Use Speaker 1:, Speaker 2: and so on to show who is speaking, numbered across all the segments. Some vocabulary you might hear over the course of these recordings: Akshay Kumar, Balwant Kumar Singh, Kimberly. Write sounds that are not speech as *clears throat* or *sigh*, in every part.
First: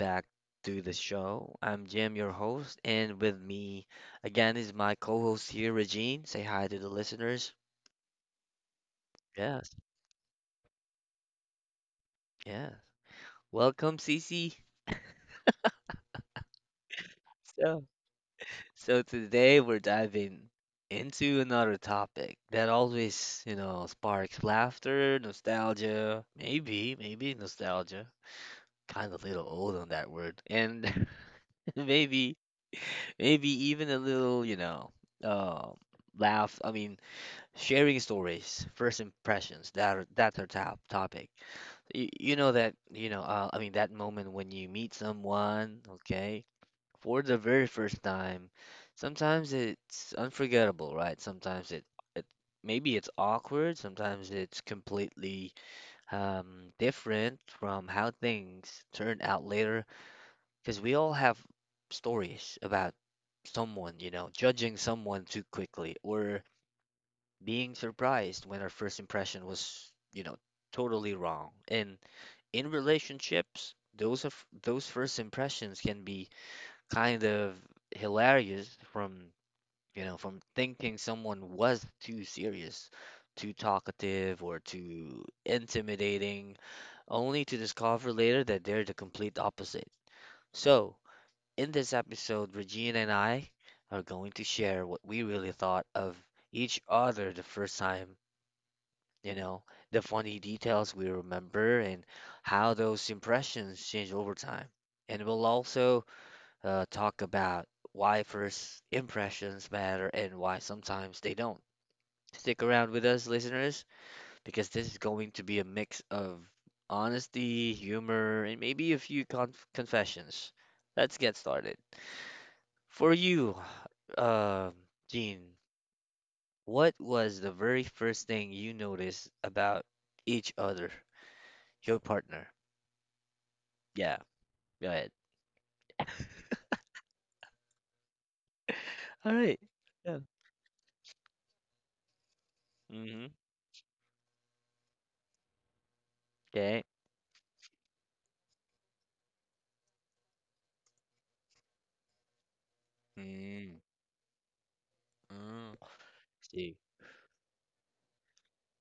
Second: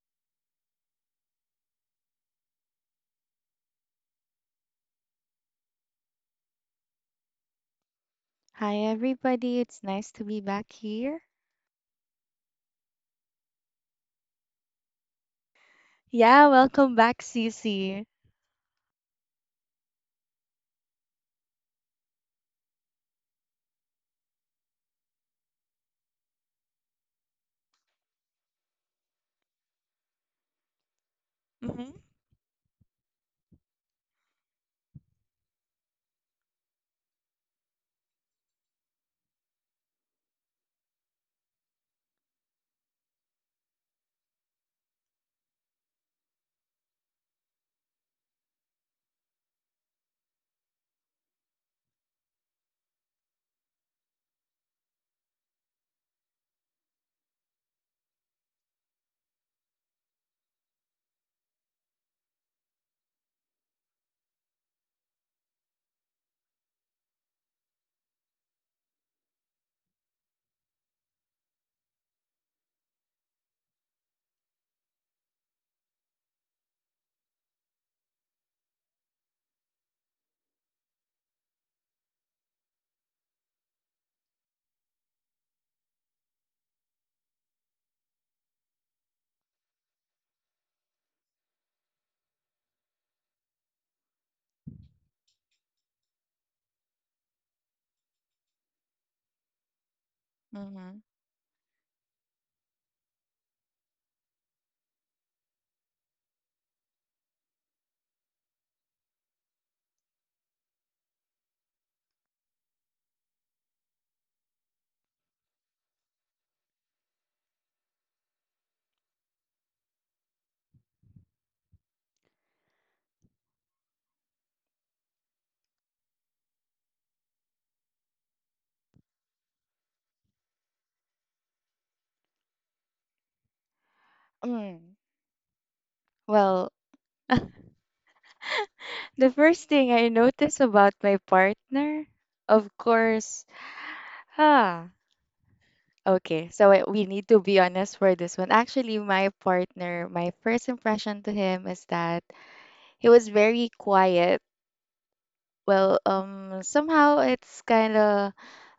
Speaker 1: back to the show. I'm Jim, your host, and with me again is my co-host here, Regine. Say hi to the listeners.
Speaker 2: Hi, everybody.
Speaker 1: Yes,
Speaker 2: It's nice to be back here.
Speaker 1: yeah. Welcome, Cece.
Speaker 2: Yeah, welcome back,
Speaker 1: So,
Speaker 2: Cece.
Speaker 1: so today we're diving into another topic that always, sparks laughter, nostalgia, maybe nostalgia. Kind of a little old on that word, and *laughs*
Speaker 2: Mm-hmm.
Speaker 1: maybe, maybe even a little, um laugh. I mean, sharing stories, first impressions that's our top topic. You know that you know I mean that moment when you meet someone, okay, for the very first time. Sometimes it's unforgettable, right? Sometimes it it maybe it's awkward. Sometimes it's completely different from how things turn out later. Because we all have stories about someone, judging someone too quickly or being surprised when our first impression was, totally wrong. And in relationships, those first impressions can be kind of hilarious from, from thinking someone was too serious, too talkative, or too intimidating, only to discover later that they're the complete opposite. So, in this episode, Regina and I are going to share what we really thought of each other the first time you know, the funny details
Speaker 2: Mm-hmm.
Speaker 1: we remember and how those impressions change over time. And we'll also talk about why first impressions matter and why sometimes they don't. Stick around with us, listeners, because this is going to be a mix of honesty, humor, and maybe a few confessions. Let's get started. For you, uh, Gene, what was the very first thing you noticed about each other? Your partner. Yeah, go
Speaker 2: Mm.
Speaker 1: ahead.
Speaker 2: Well,
Speaker 1: *laughs*
Speaker 2: the
Speaker 1: All right.
Speaker 2: first thing I
Speaker 1: Yeah.
Speaker 2: notice about my partner, of
Speaker 1: Mm-hmm.
Speaker 2: course, ah, okay.
Speaker 1: Okay.
Speaker 2: We need to be honest for this one. Actually, my partner, my first impression to him is that he was very
Speaker 1: Mm.
Speaker 2: quiet.
Speaker 1: Mm.
Speaker 2: Well,
Speaker 1: See.
Speaker 2: somehow it's kind of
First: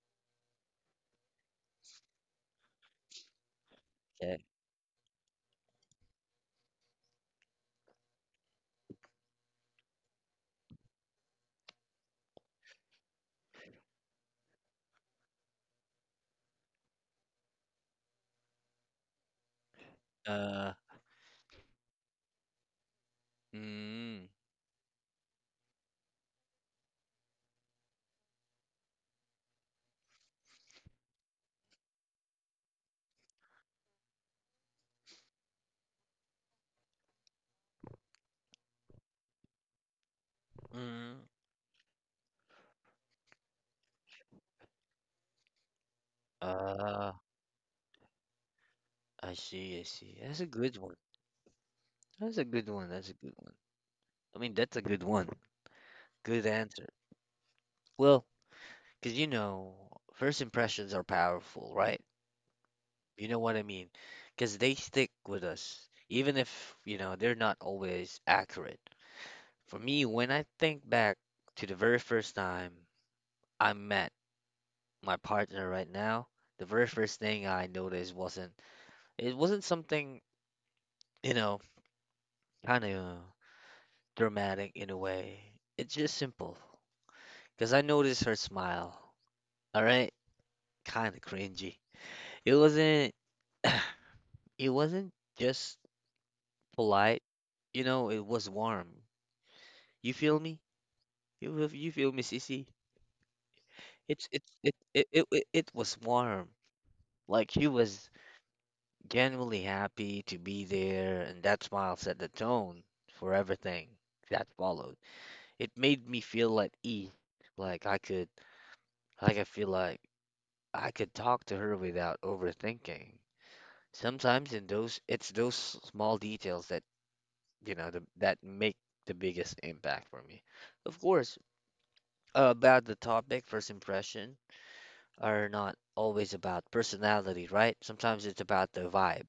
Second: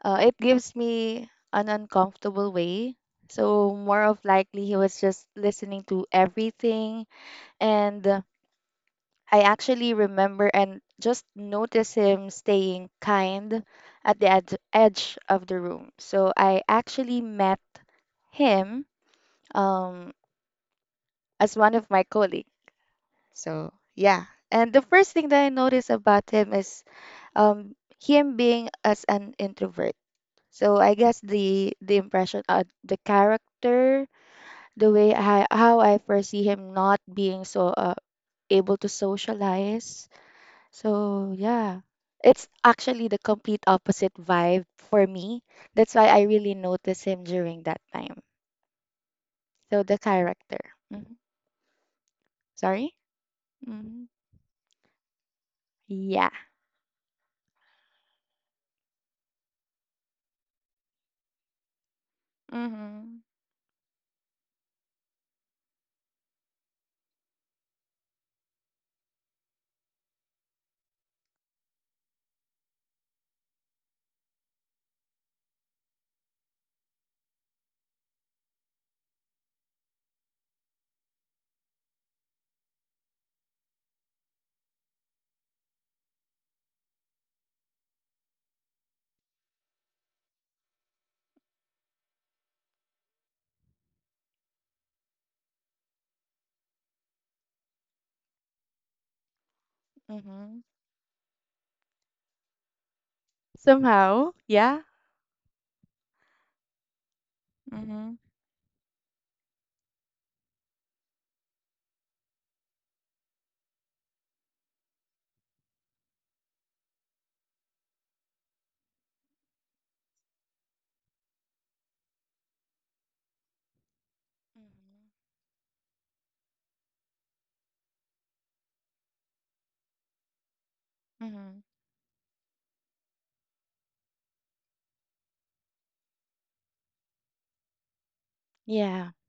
Speaker 2: it gives me an uncomfortable way. So more of
Speaker 1: Okay.
Speaker 2: likely he was just listening to everything, and I actually remember and just notice him staying kind at the edge of the room. So I actually met him um,
Speaker 1: Uh.
Speaker 2: as one of my colleagues. So yeah,
Speaker 1: Mm.
Speaker 2: and the first thing that I noticed about him is um, him being as an introvert. So I guess the impression, the character, the way I foresee him not being so able to socialize.
Speaker 1: Mm.
Speaker 2: So yeah, it's actually the complete opposite vibe for me. That's why I really notice
Speaker 1: Ah.
Speaker 2: him during that time.
Speaker 1: I see.
Speaker 2: So
Speaker 1: I
Speaker 2: the
Speaker 1: see. That's a
Speaker 2: character.
Speaker 1: good one.
Speaker 2: hmm
Speaker 1: That's a good one.
Speaker 2: Sorry.
Speaker 1: That's a good one.
Speaker 2: hmm
Speaker 1: I mean, that's a good one.
Speaker 2: Yeah.
Speaker 1: Good answer. Well, because first impressions are powerful, right?
Speaker 2: hmm
Speaker 1: You know what I mean? Because they stick with us, even if you know they're not always accurate. For me, when I think back to the very first time I met my partner right now, the very first thing I noticed wasn't it wasn't something, you know, kind of dramatic in a way. It's just simple. Because I noticed her smile. All right, kind of cringy. It wasn't *clears throat* it wasn't just polite, you know, it was warm. You feel
Speaker 2: hmm
Speaker 1: me? You feel me, Sissy?
Speaker 2: Somehow,
Speaker 1: It's it
Speaker 2: yeah.
Speaker 1: it it, it it was warm. Like she was
Speaker 2: hmm
Speaker 1: genuinely happy to be there, and that smile set the tone for everything that followed. It made me feel at ease, like I could, like I feel like I could talk to her without overthinking. Sometimes in
Speaker 2: hmm
Speaker 1: those small details that that make the biggest impact for me. Of course,
Speaker 2: hmm
Speaker 1: about the topic, first impression are not always about personality, right? Sometimes it's about the
Speaker 2: Yeah.
Speaker 1: vibe.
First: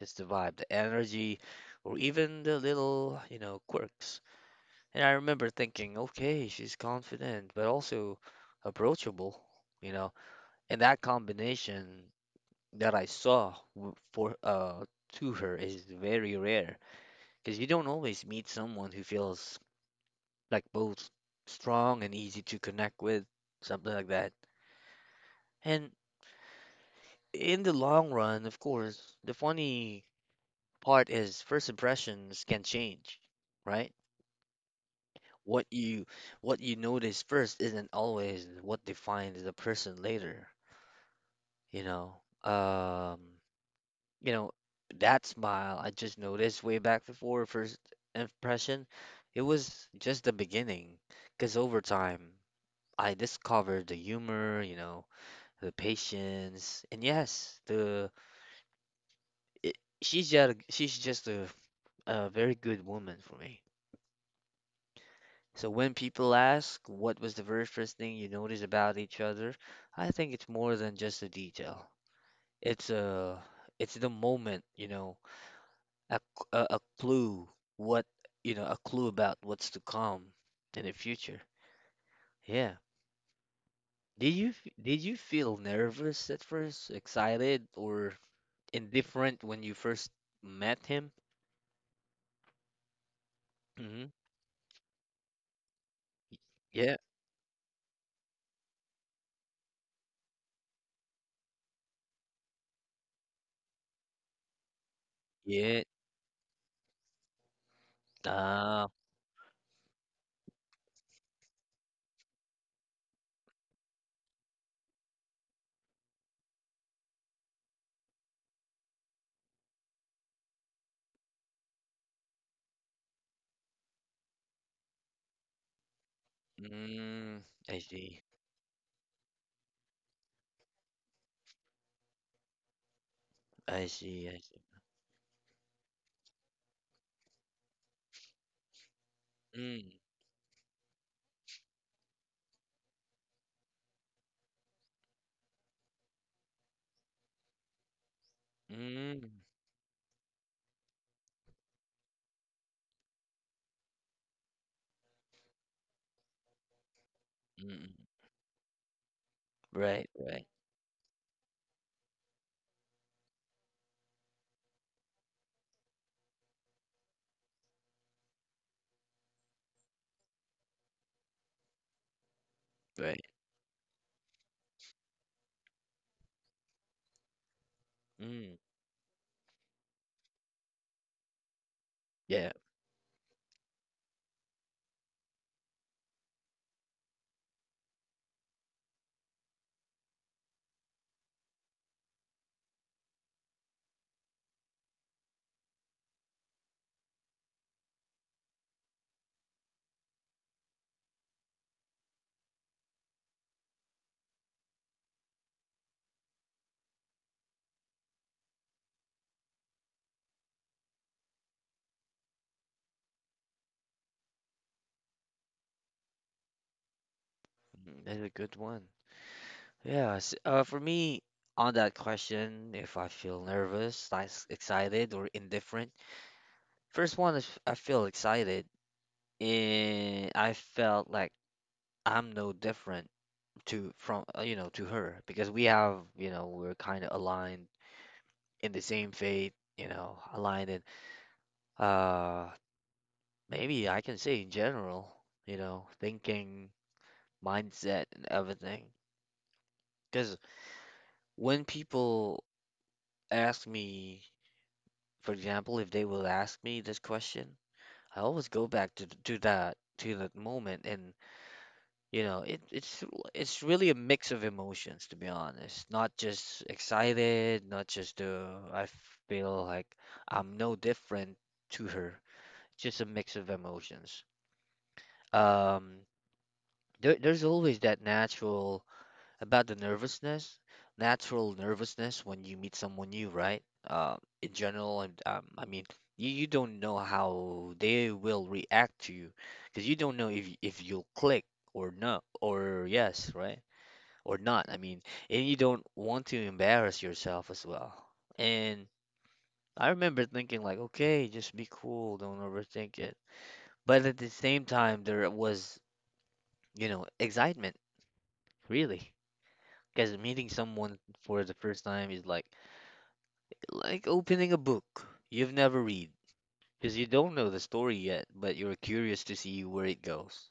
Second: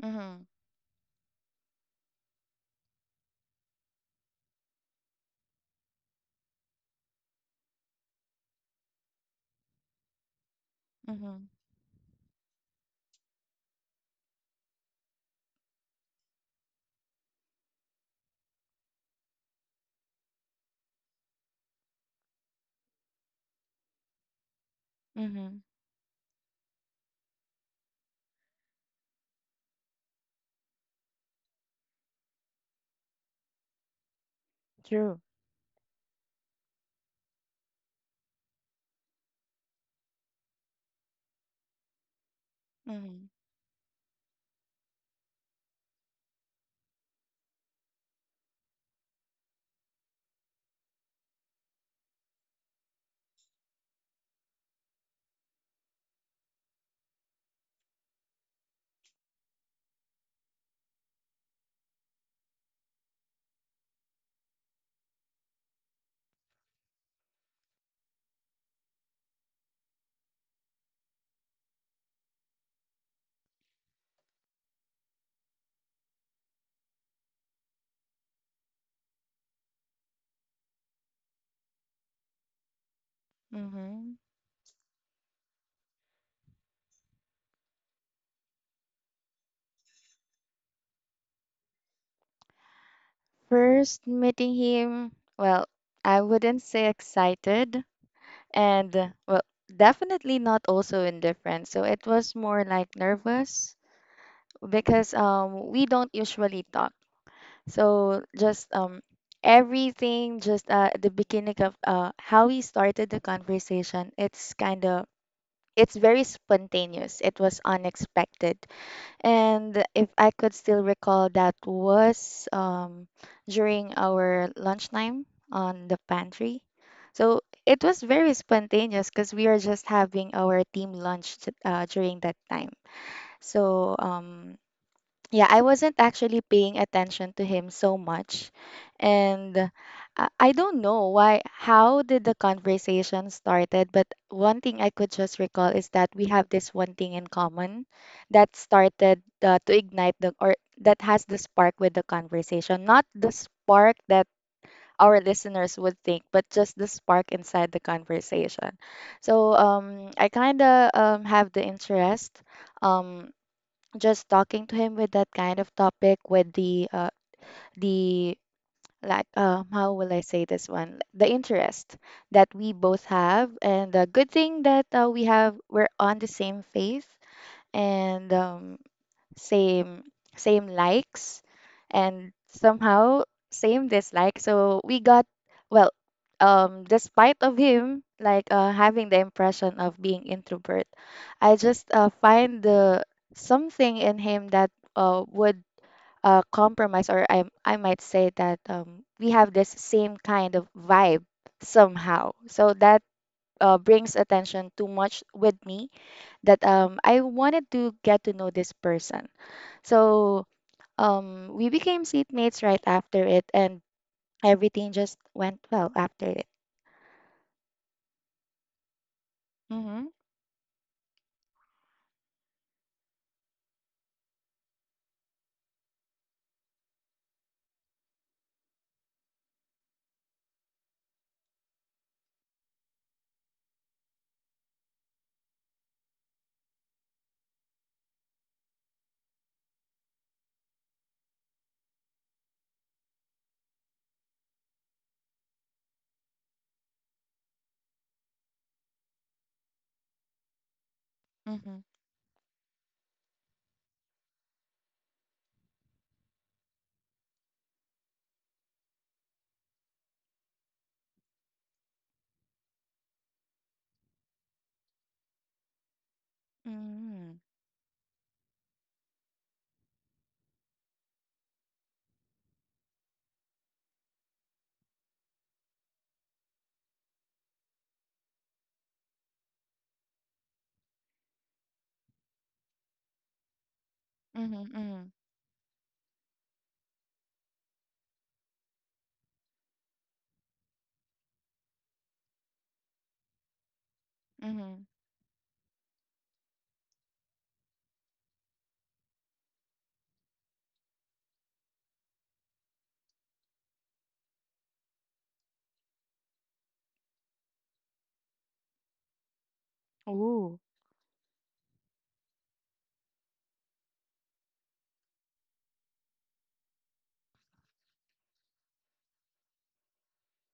Speaker 1: It's the
Speaker 2: hmm
Speaker 1: vibe, the energy, or even the little, quirks. And I remember thinking, okay, she's confident, but also approachable, you know. And that
Speaker 2: hmm
Speaker 1: combination that I saw w- for to her is very rare because you don't always meet someone who feels like both strong and easy to connect with, something like that.
Speaker 2: hmm
Speaker 1: And in the long run, of course, the funny part is first impressions can change, right?
Speaker 2: True.
Speaker 1: What you what you notice first isn't always what defines the person later, you know. Um,
Speaker 2: Mm-hmm.
Speaker 1: you know, that smile I just noticed way back before first impression, it was just the beginning. 'Cause over time, I discovered the humor, the patience, and yes, it, she's just a very good woman for me. So when people ask what was the very first thing you noticed about each other, I think it's more than just a detail. It's a it's the moment, a clue what, a clue about what's to come in the future. Yeah.
Speaker 2: Mm-hmm.
Speaker 1: Did you feel nervous at first, excited or indifferent when you first met him?
Speaker 2: First
Speaker 1: Hmm.
Speaker 2: meeting him, well, I wouldn't say
Speaker 1: Yeah.
Speaker 2: excited and well, definitely not also indifferent. So it was more like nervous because
Speaker 1: Yeah.
Speaker 2: we don't usually talk. So just
Speaker 1: Ah.
Speaker 2: everything just at the beginning of how we started the conversation, it's kind of it's very spontaneous. It was unexpected. And if I could still recall, that was during our lunchtime on the pantry. So
Speaker 1: Mm. I
Speaker 2: it was
Speaker 1: see.
Speaker 2: very spontaneous because we are just having our team lunch during that time.
Speaker 1: I
Speaker 2: So
Speaker 1: see. I see.
Speaker 2: yeah, I wasn't actually paying attention to him so much. And
Speaker 1: Mm,
Speaker 2: I don't know why, how did the conversation started, but one thing I could just recall is that we have this one thing in common that started
Speaker 1: mm.
Speaker 2: to ignite the, or that has the spark with the conversation. Not the spark that our listeners would think, but just the spark inside the
Speaker 1: Mm,
Speaker 2: conversation. So
Speaker 1: right,
Speaker 2: I
Speaker 1: right,
Speaker 2: kind of have the interest. um just talking to him with that kind of topic with the like how will I say this one, the interest that we both
Speaker 1: right.
Speaker 2: have, and the good thing that we're on the same faith, and
Speaker 1: Mm,
Speaker 2: same same likes, and
Speaker 1: yeah,
Speaker 2: somehow same dislike. So we got, well, despite of him having the impression of being introvert, I just find the something in him that would compromise, or I might say that we have this same kind of vibe somehow, so that brings attention too much with me, that I wanted to get to know this person. So we became seatmates right after it, and everything just went well after it.
Speaker 1: mm, that's a good one.
Speaker 2: Mm-hmm.
Speaker 1: Yeah, s for me, on that question, if I feel nervous, like excited, or indifferent, first one is I feel excited, and I felt like I'm no different to from you know to her because we have you know we're kind of aligned in the same fate, aligned in uh maybe I can say in general, thinking, mindset, and everything. Because when
Speaker 2: Mm-hmm.
Speaker 1: people ask me, for example, if they will ask me this question, I always go back to that moment, and you know, it's really a mix of emotions, to be honest. Not just
Speaker 2: Mm-hmm.
Speaker 1: excited, not just I feel like I'm no different to her. Just a mix of emotions. Um, there's always that natural about the nervousness, natural nervousness when you meet someone new, right? In general,
Speaker 2: Mm-hmm.
Speaker 1: and I mean, you don't know how they will react to you because you don't know if you'll click or not, or yes, right? Or not. I
Speaker 2: Mm-hmm.
Speaker 1: mean, and you don't want to embarrass yourself as well. And I remember thinking like, okay, just be cool, don't overthink it. But at the same time, there was, excitement, really. Because meeting
Speaker 2: Ooh.
Speaker 1: someone for the first time is like opening a book you've never read because you don't know the story yet, but you're curious to see where it goes.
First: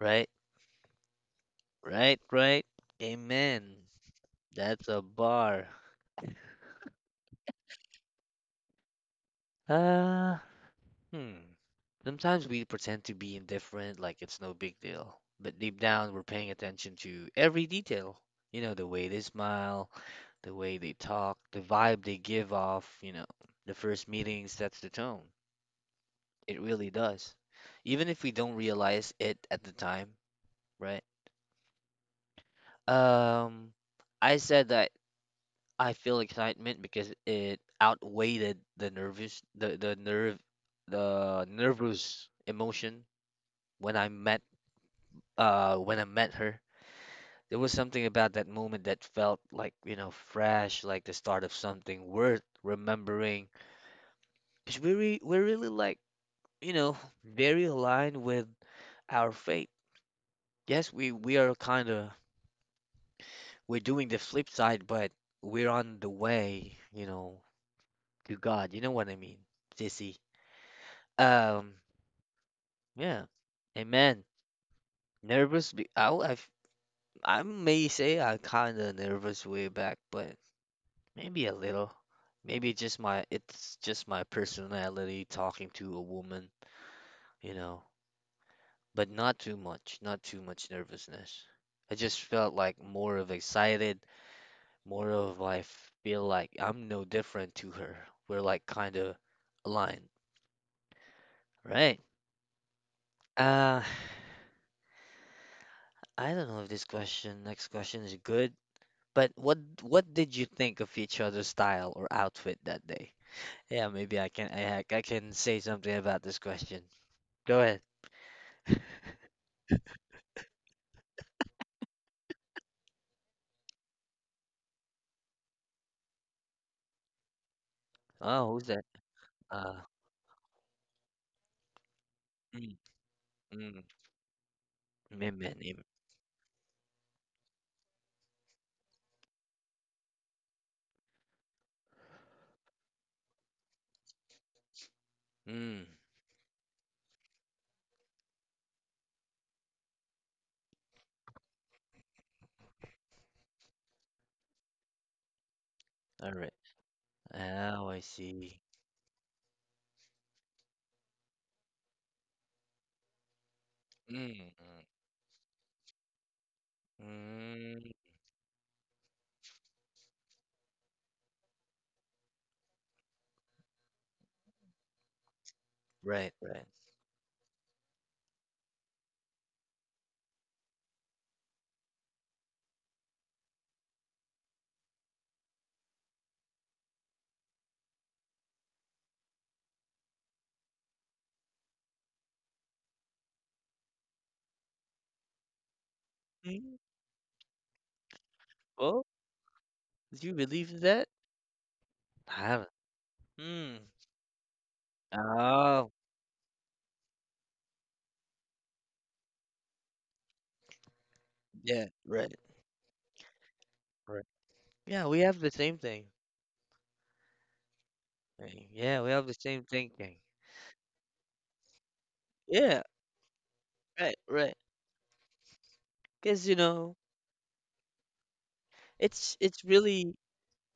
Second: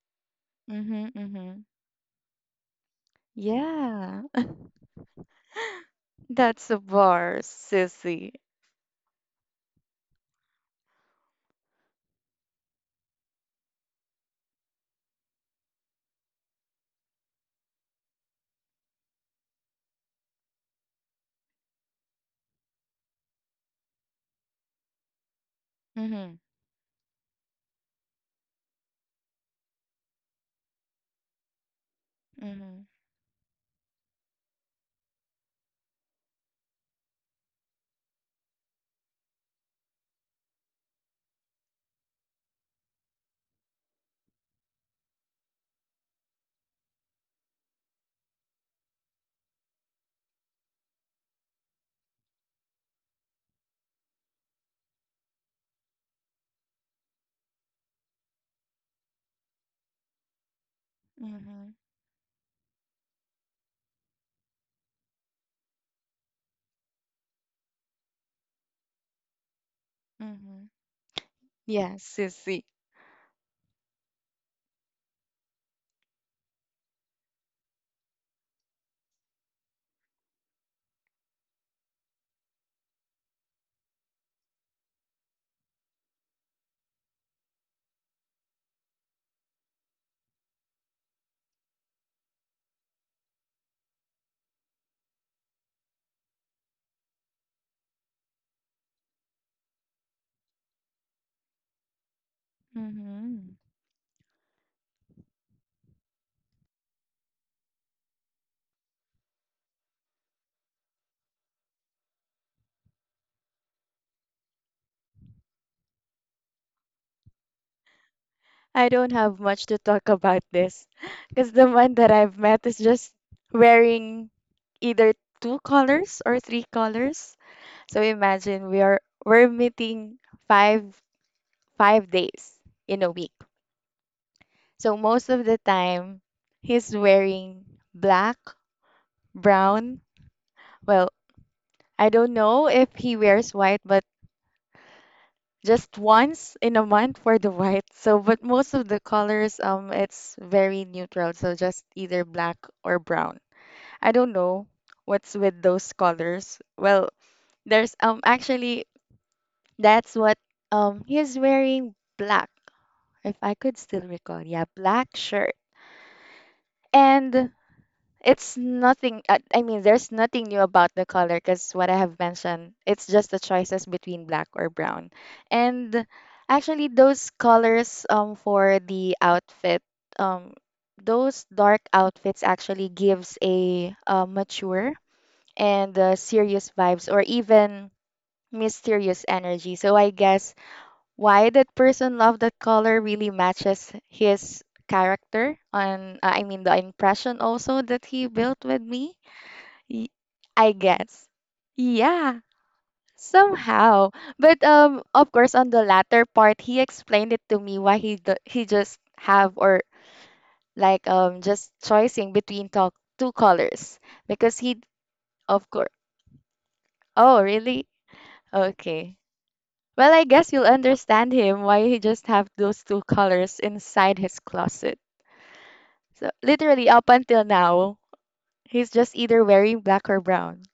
Speaker 1: Right?
Speaker 2: Mm-hmm. Mm-hmm.
Speaker 1: Right? Right? Amen.
Speaker 2: Yeah.
Speaker 1: That's a bar.
Speaker 2: That's a bar, sissy.
Speaker 1: Uh, hmm. Sometimes we pretend to be indifferent, like it's no big deal. But deep down, we're paying attention to every detail. You know, the way they smile, the way they talk, the vibe they give off, you know, the first meeting sets the tone.
Speaker 2: Mm-hmm.
Speaker 1: It really does. Even if we don't realize it at the time, right.
Speaker 2: Mm-hmm.
Speaker 1: Um, I said that I feel excitement because it outweighed the nervous, the nerve, the nervous emotion when I met when I met her. There was something about that moment that felt like, you know, fresh, like the start of something worth remembering. Because we're really like, you know, very aligned with our fate. Yes, we are
Speaker 2: Mm-hmm.
Speaker 1: kind of we're doing the flip side, but we're on the way, you know, to God. You know what I mean, Sissy.
Speaker 2: Mm-hmm.
Speaker 1: Um,
Speaker 2: Yes. Sissy.
Speaker 1: yeah, amen. Nervous? I may say I kind of nervous way back, but maybe a little. Maybe just it's just my personality talking to a woman, you know. But not too much, not too much nervousness. I just felt like more of excited, more of I feel like I'm no different to her. We're like kind of aligned, right?
Speaker 2: Mm-hmm.
Speaker 1: Uh, I don't know if this question, next question is good, but what did you think of each other's style or outfit that day? Yeah, maybe I can say something about this question. Go ahead.
Speaker 2: I don't have much to talk about this, because the one that I've met is just wearing either two colors or three colors. So
Speaker 1: Oh, who's
Speaker 2: imagine we
Speaker 1: that?
Speaker 2: are we're
Speaker 1: Uh,
Speaker 2: meeting five five days
Speaker 1: mm,
Speaker 2: in a week.
Speaker 1: mm,
Speaker 2: So most
Speaker 1: mm,
Speaker 2: of the
Speaker 1: mm, mm.
Speaker 2: time he's wearing black, brown. Well, I don't know if he wears white, but
Speaker 1: Mm.
Speaker 2: just once in a month for the white. So, but most of the colors, it's very neutral. So just either black or brown. I don't know what's with those
Speaker 1: All right.
Speaker 2: colors. Well,
Speaker 1: Oh,
Speaker 2: there's
Speaker 1: I see.
Speaker 2: actually that's what he's wearing black, if I could still recall.
Speaker 1: Mm,
Speaker 2: Yeah, black shirt. And
Speaker 1: mm, mm.
Speaker 2: it's nothing. I mean, there's nothing new about the color, because what I have mentioned, it's just the choices between black or brown. And
Speaker 1: Right, right.
Speaker 2: actually, those colors for the outfit, um, those dark outfits actually gives a, mature and serious vibes or even mysterious energy. So I guess why that person loved that color really matches his character, and I mean
Speaker 1: Mm,
Speaker 2: the impression also that he built with
Speaker 1: well,
Speaker 2: me. Y-
Speaker 1: do you believe
Speaker 2: I
Speaker 1: in that?
Speaker 2: guess.
Speaker 1: I
Speaker 2: Yeah,
Speaker 1: haven't. Mm.
Speaker 2: somehow. But of course, on the
Speaker 1: Oh,
Speaker 2: latter part, he explained it to me why he do- he just have or just
Speaker 1: yeah,
Speaker 2: choosing
Speaker 1: right,
Speaker 2: between talk two colors,
Speaker 1: right.
Speaker 2: because he,
Speaker 1: Yeah, we have the
Speaker 2: of
Speaker 1: same
Speaker 2: course.
Speaker 1: thing.
Speaker 2: Oh, really?
Speaker 1: Right. Yeah, we
Speaker 2: Okay.
Speaker 1: have the same
Speaker 2: Well,
Speaker 1: thinking.
Speaker 2: I guess you'll understand him why he just have
Speaker 1: Yeah,
Speaker 2: those two colors
Speaker 1: right,
Speaker 2: inside his
Speaker 1: right.
Speaker 2: closet. So
Speaker 1: Because you
Speaker 2: literally
Speaker 1: know,
Speaker 2: up until now, he's just either
Speaker 1: it's
Speaker 2: wearing black
Speaker 1: really.
Speaker 2: or brown.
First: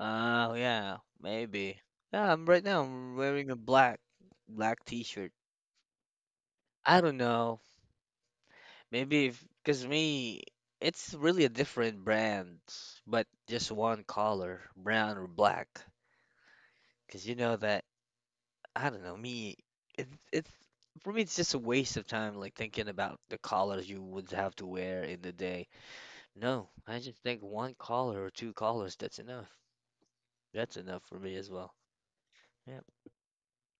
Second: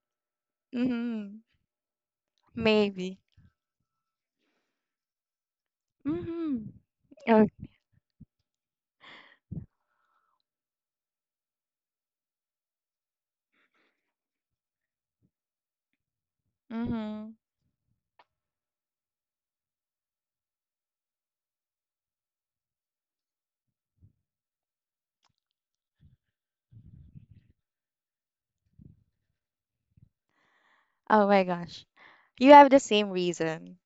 Speaker 1: Oh yeah,
Speaker 2: Mm-hmm.
Speaker 1: maybe. Yeah, I'm right now. I'm
Speaker 2: Maybe.
Speaker 1: wearing a black T-shirt.
Speaker 2: Mm-hmm.
Speaker 1: I don't know. Maybe if because me, it's really a different brand, but just one color, brown or black.
Speaker 2: Mm-hmm.
Speaker 1: Because you know that I don't know me. It it's for me. It's just a waste of time, like thinking about the colors you would have to wear in the day. No, I just think one caller or two callers, that's enough. That's enough for
Speaker 2: Oh my
Speaker 1: me as well.
Speaker 2: gosh. You have the
Speaker 1: Yeah.
Speaker 2: same reason.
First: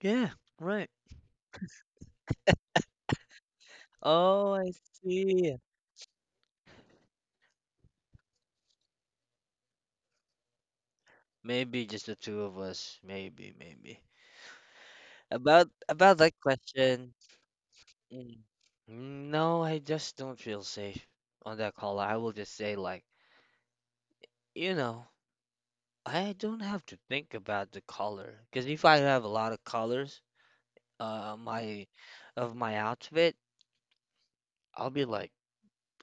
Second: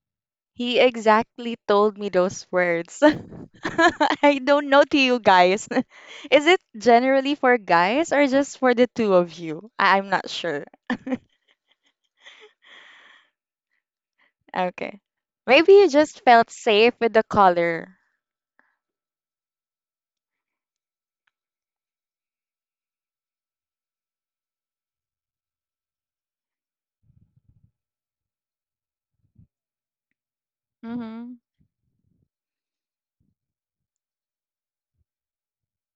Speaker 1: Yeah,
Speaker 2: He
Speaker 1: right.
Speaker 2: exactly told me those words. *laughs* I
Speaker 1: Oh, I
Speaker 2: don't know to you
Speaker 1: see.
Speaker 2: guys. *laughs* Is it generally for guys or just for the two of you? I'm not sure.
Speaker 1: Maybe just the two of us. Maybe, maybe.
Speaker 2: Okay. Maybe you
Speaker 1: About
Speaker 2: just
Speaker 1: that
Speaker 2: felt safe
Speaker 1: question.
Speaker 2: with the color.
Speaker 1: Mm. No, I just don't feel safe on that caller. I will just say like, you know, I don't have to think about the color because if I have a lot of colors,
Speaker 2: Mm-hmm.
Speaker 1: my of my outfit, I'll be like,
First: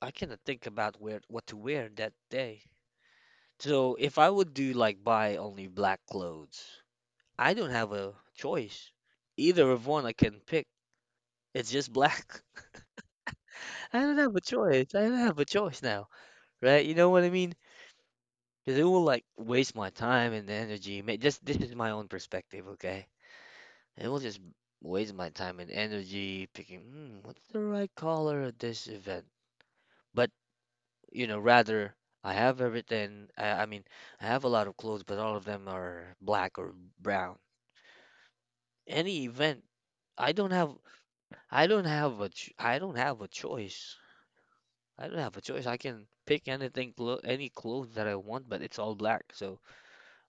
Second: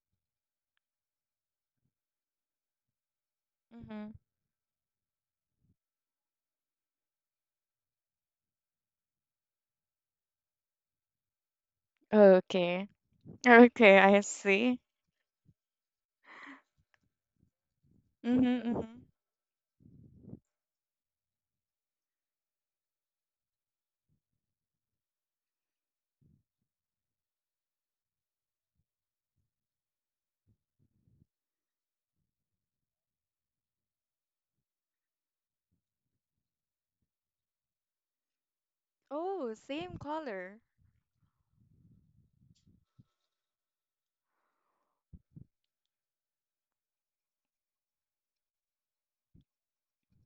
Speaker 1: I cannot think about where what to wear that day. So
Speaker 2: Mm-hmm.
Speaker 1: if I would do like buy only black clothes, I don't have a choice. Either of one I can pick. It's just black.
Speaker 2: Okay.
Speaker 1: *laughs* I
Speaker 2: Okay,
Speaker 1: don't
Speaker 2: I
Speaker 1: have a
Speaker 2: see.
Speaker 1: choice. I don't have a choice now, right? You know what I mean?
Speaker 2: Mm-hmm,
Speaker 1: Because it
Speaker 2: mm-hmm.
Speaker 1: will like waste my time and energy. Just this is my own perspective, okay? It will just waste my time and energy picking. Hmm, what's the right color at this event? But you know, rather I have everything. I mean, I have a lot of clothes, but all of them are black or brown. Any
Speaker 2: Oh,
Speaker 1: event,
Speaker 2: same
Speaker 1: I don't
Speaker 2: color.
Speaker 1: have, I don't have a choice. I don't have a choice. I can pick anything, any clothes that I want, but it's all black. So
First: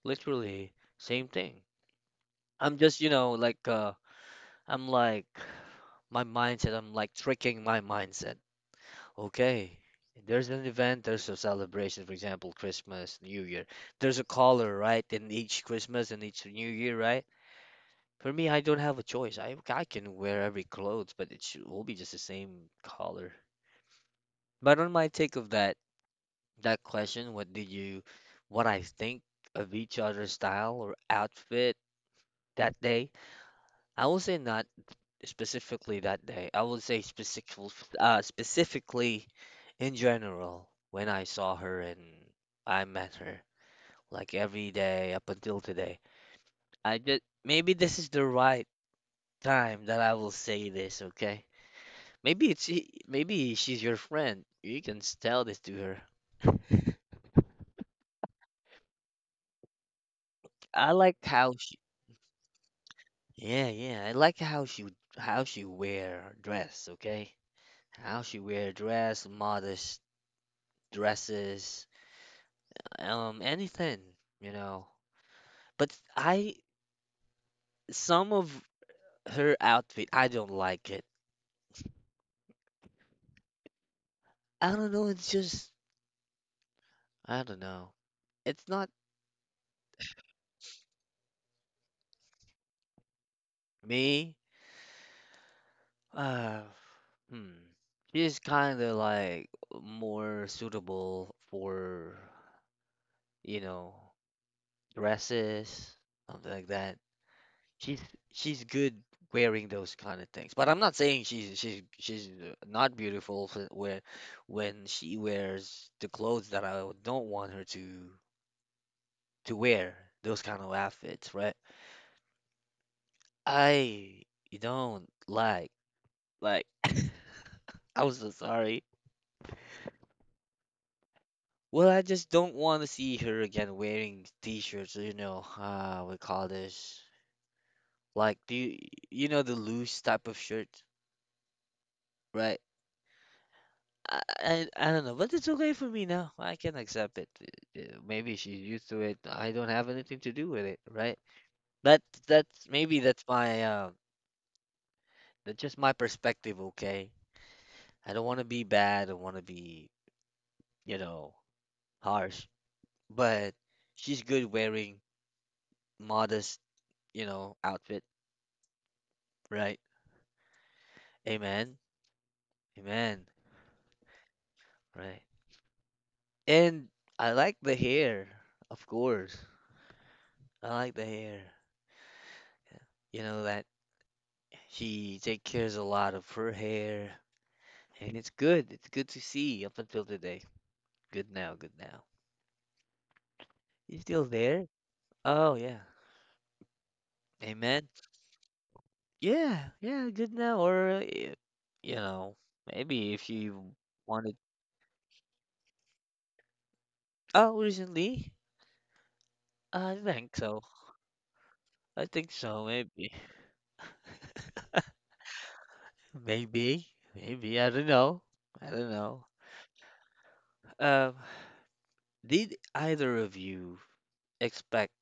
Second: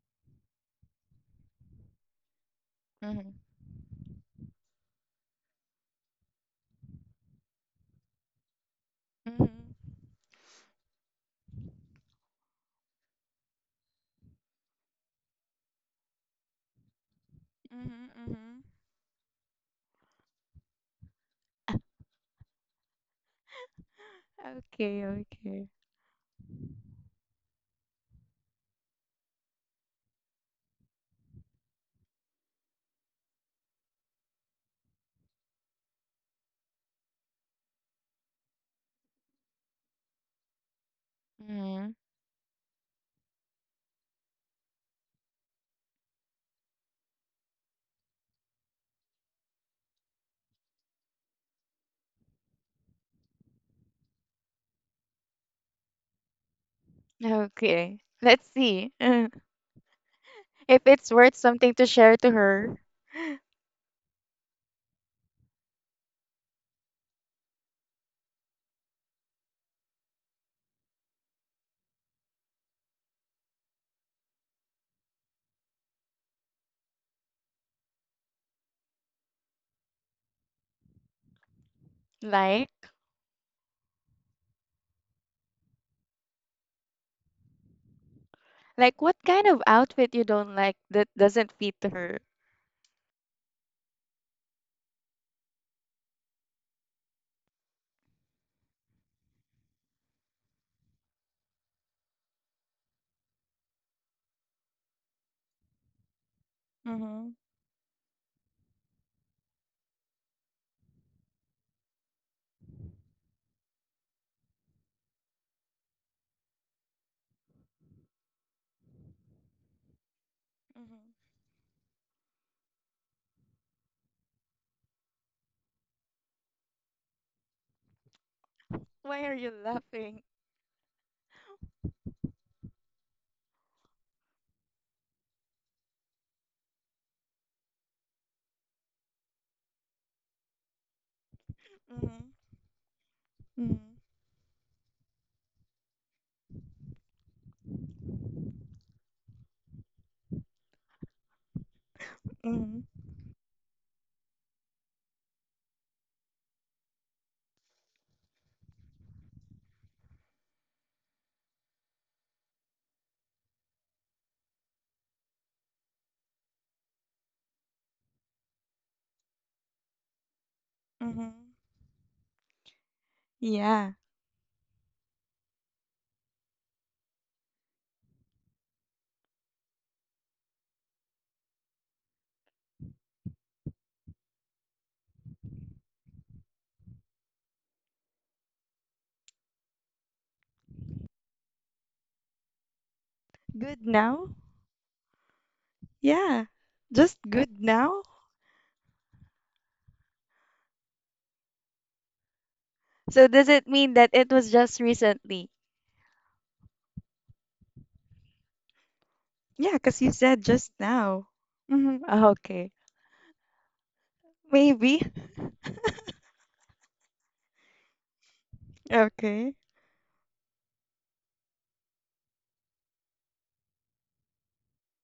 Speaker 1: literally, same thing. I'm just, you know,
Speaker 2: Mm-hmm.
Speaker 1: like, I'm like, my mindset. I'm like tricking my mindset.
Speaker 2: Mm-hmm.
Speaker 1: Okay. There's an event, there's a celebration, for example, Christmas, New Year. There's a color, right, in each Christmas and each New Year, right?
Speaker 2: Mm-hmm.
Speaker 1: For me,
Speaker 2: Mm-hmm.
Speaker 1: I don't have a choice. I can wear every clothes, but it should, will be just the same color. But on
Speaker 2: Okay,
Speaker 1: my take of
Speaker 2: okay.
Speaker 1: that question, what I think of each other's style or outfit that day, I will say not. Specifically that day. I would say specifically in general when I saw her
Speaker 2: Mm-hmm.
Speaker 1: and I met her, like every day up until today. I just maybe this is the right time that I will say this, okay? Maybe maybe she's your friend. You can tell this to her.
Speaker 2: Okay. Let's see *laughs* if
Speaker 1: I
Speaker 2: it's
Speaker 1: like
Speaker 2: worth
Speaker 1: how
Speaker 2: something
Speaker 1: she,
Speaker 2: to share to her.
Speaker 1: Yeah, yeah. I like how she wear dress, okay? How she wear dress, modest dresses. Anything, you know. But I Some of her outfit, I don't like it.
Speaker 2: Like,
Speaker 1: I don't know, it's just I don't know. It's not
Speaker 2: like what kind of outfit you don't like that doesn't fit to her?
Speaker 1: me. Uh, hmm. She's kind of like more suitable for, you know, dresses, something like that.
Speaker 2: Mm-hmm.
Speaker 1: She's she's good wearing those kind of things. But I'm not saying she's not beautiful for where when she wears the clothes that I don't want her to wear, those kind of
Speaker 2: Mhm.
Speaker 1: outfits, right? I don't like *laughs* I'm so sorry.
Speaker 2: Why are you laughing?
Speaker 1: Well, I just don't want to see her again wearing t-shirts, you know, we call this like you know the loose type of shirt,
Speaker 2: Mm-hmm.
Speaker 1: right?
Speaker 2: Mm-hmm.
Speaker 1: I don't know, but it's okay for me now. I can accept it. Maybe she's used to it. I don't have anything to do with it, right? That that's
Speaker 2: Mm-hmm.
Speaker 1: maybe that's my um that's just my perspective, okay? I don't want to be bad. I want to be, you know, harsh. But she's good wearing modest, you know, outfit, right?
Speaker 2: Mm-hmm.
Speaker 1: Amen. Amen.
Speaker 2: Yeah.
Speaker 1: Right. And I like the hair, of course. I like the hair. You know that she take cares a lot of her hair, and it's good. It's good to see up until today. Good now, good now.
Speaker 2: Good
Speaker 1: You still
Speaker 2: now?
Speaker 1: there? Oh yeah.
Speaker 2: Yeah. Just good
Speaker 1: Amen.
Speaker 2: now?
Speaker 1: Yeah, yeah, good now. Or you know, maybe
Speaker 2: So
Speaker 1: if
Speaker 2: does it
Speaker 1: you
Speaker 2: mean that it
Speaker 1: wanted.
Speaker 2: was just recently?
Speaker 1: Oh, recently?
Speaker 2: Yeah, cause
Speaker 1: I
Speaker 2: you
Speaker 1: think
Speaker 2: said
Speaker 1: so.
Speaker 2: just now. Mm-hmm.
Speaker 1: I think so.
Speaker 2: Okay.
Speaker 1: Maybe,
Speaker 2: Maybe. *laughs*
Speaker 1: *laughs* maybe, maybe. I don't know. I don't know.
Speaker 2: Okay.
Speaker 1: Um, did either of you expect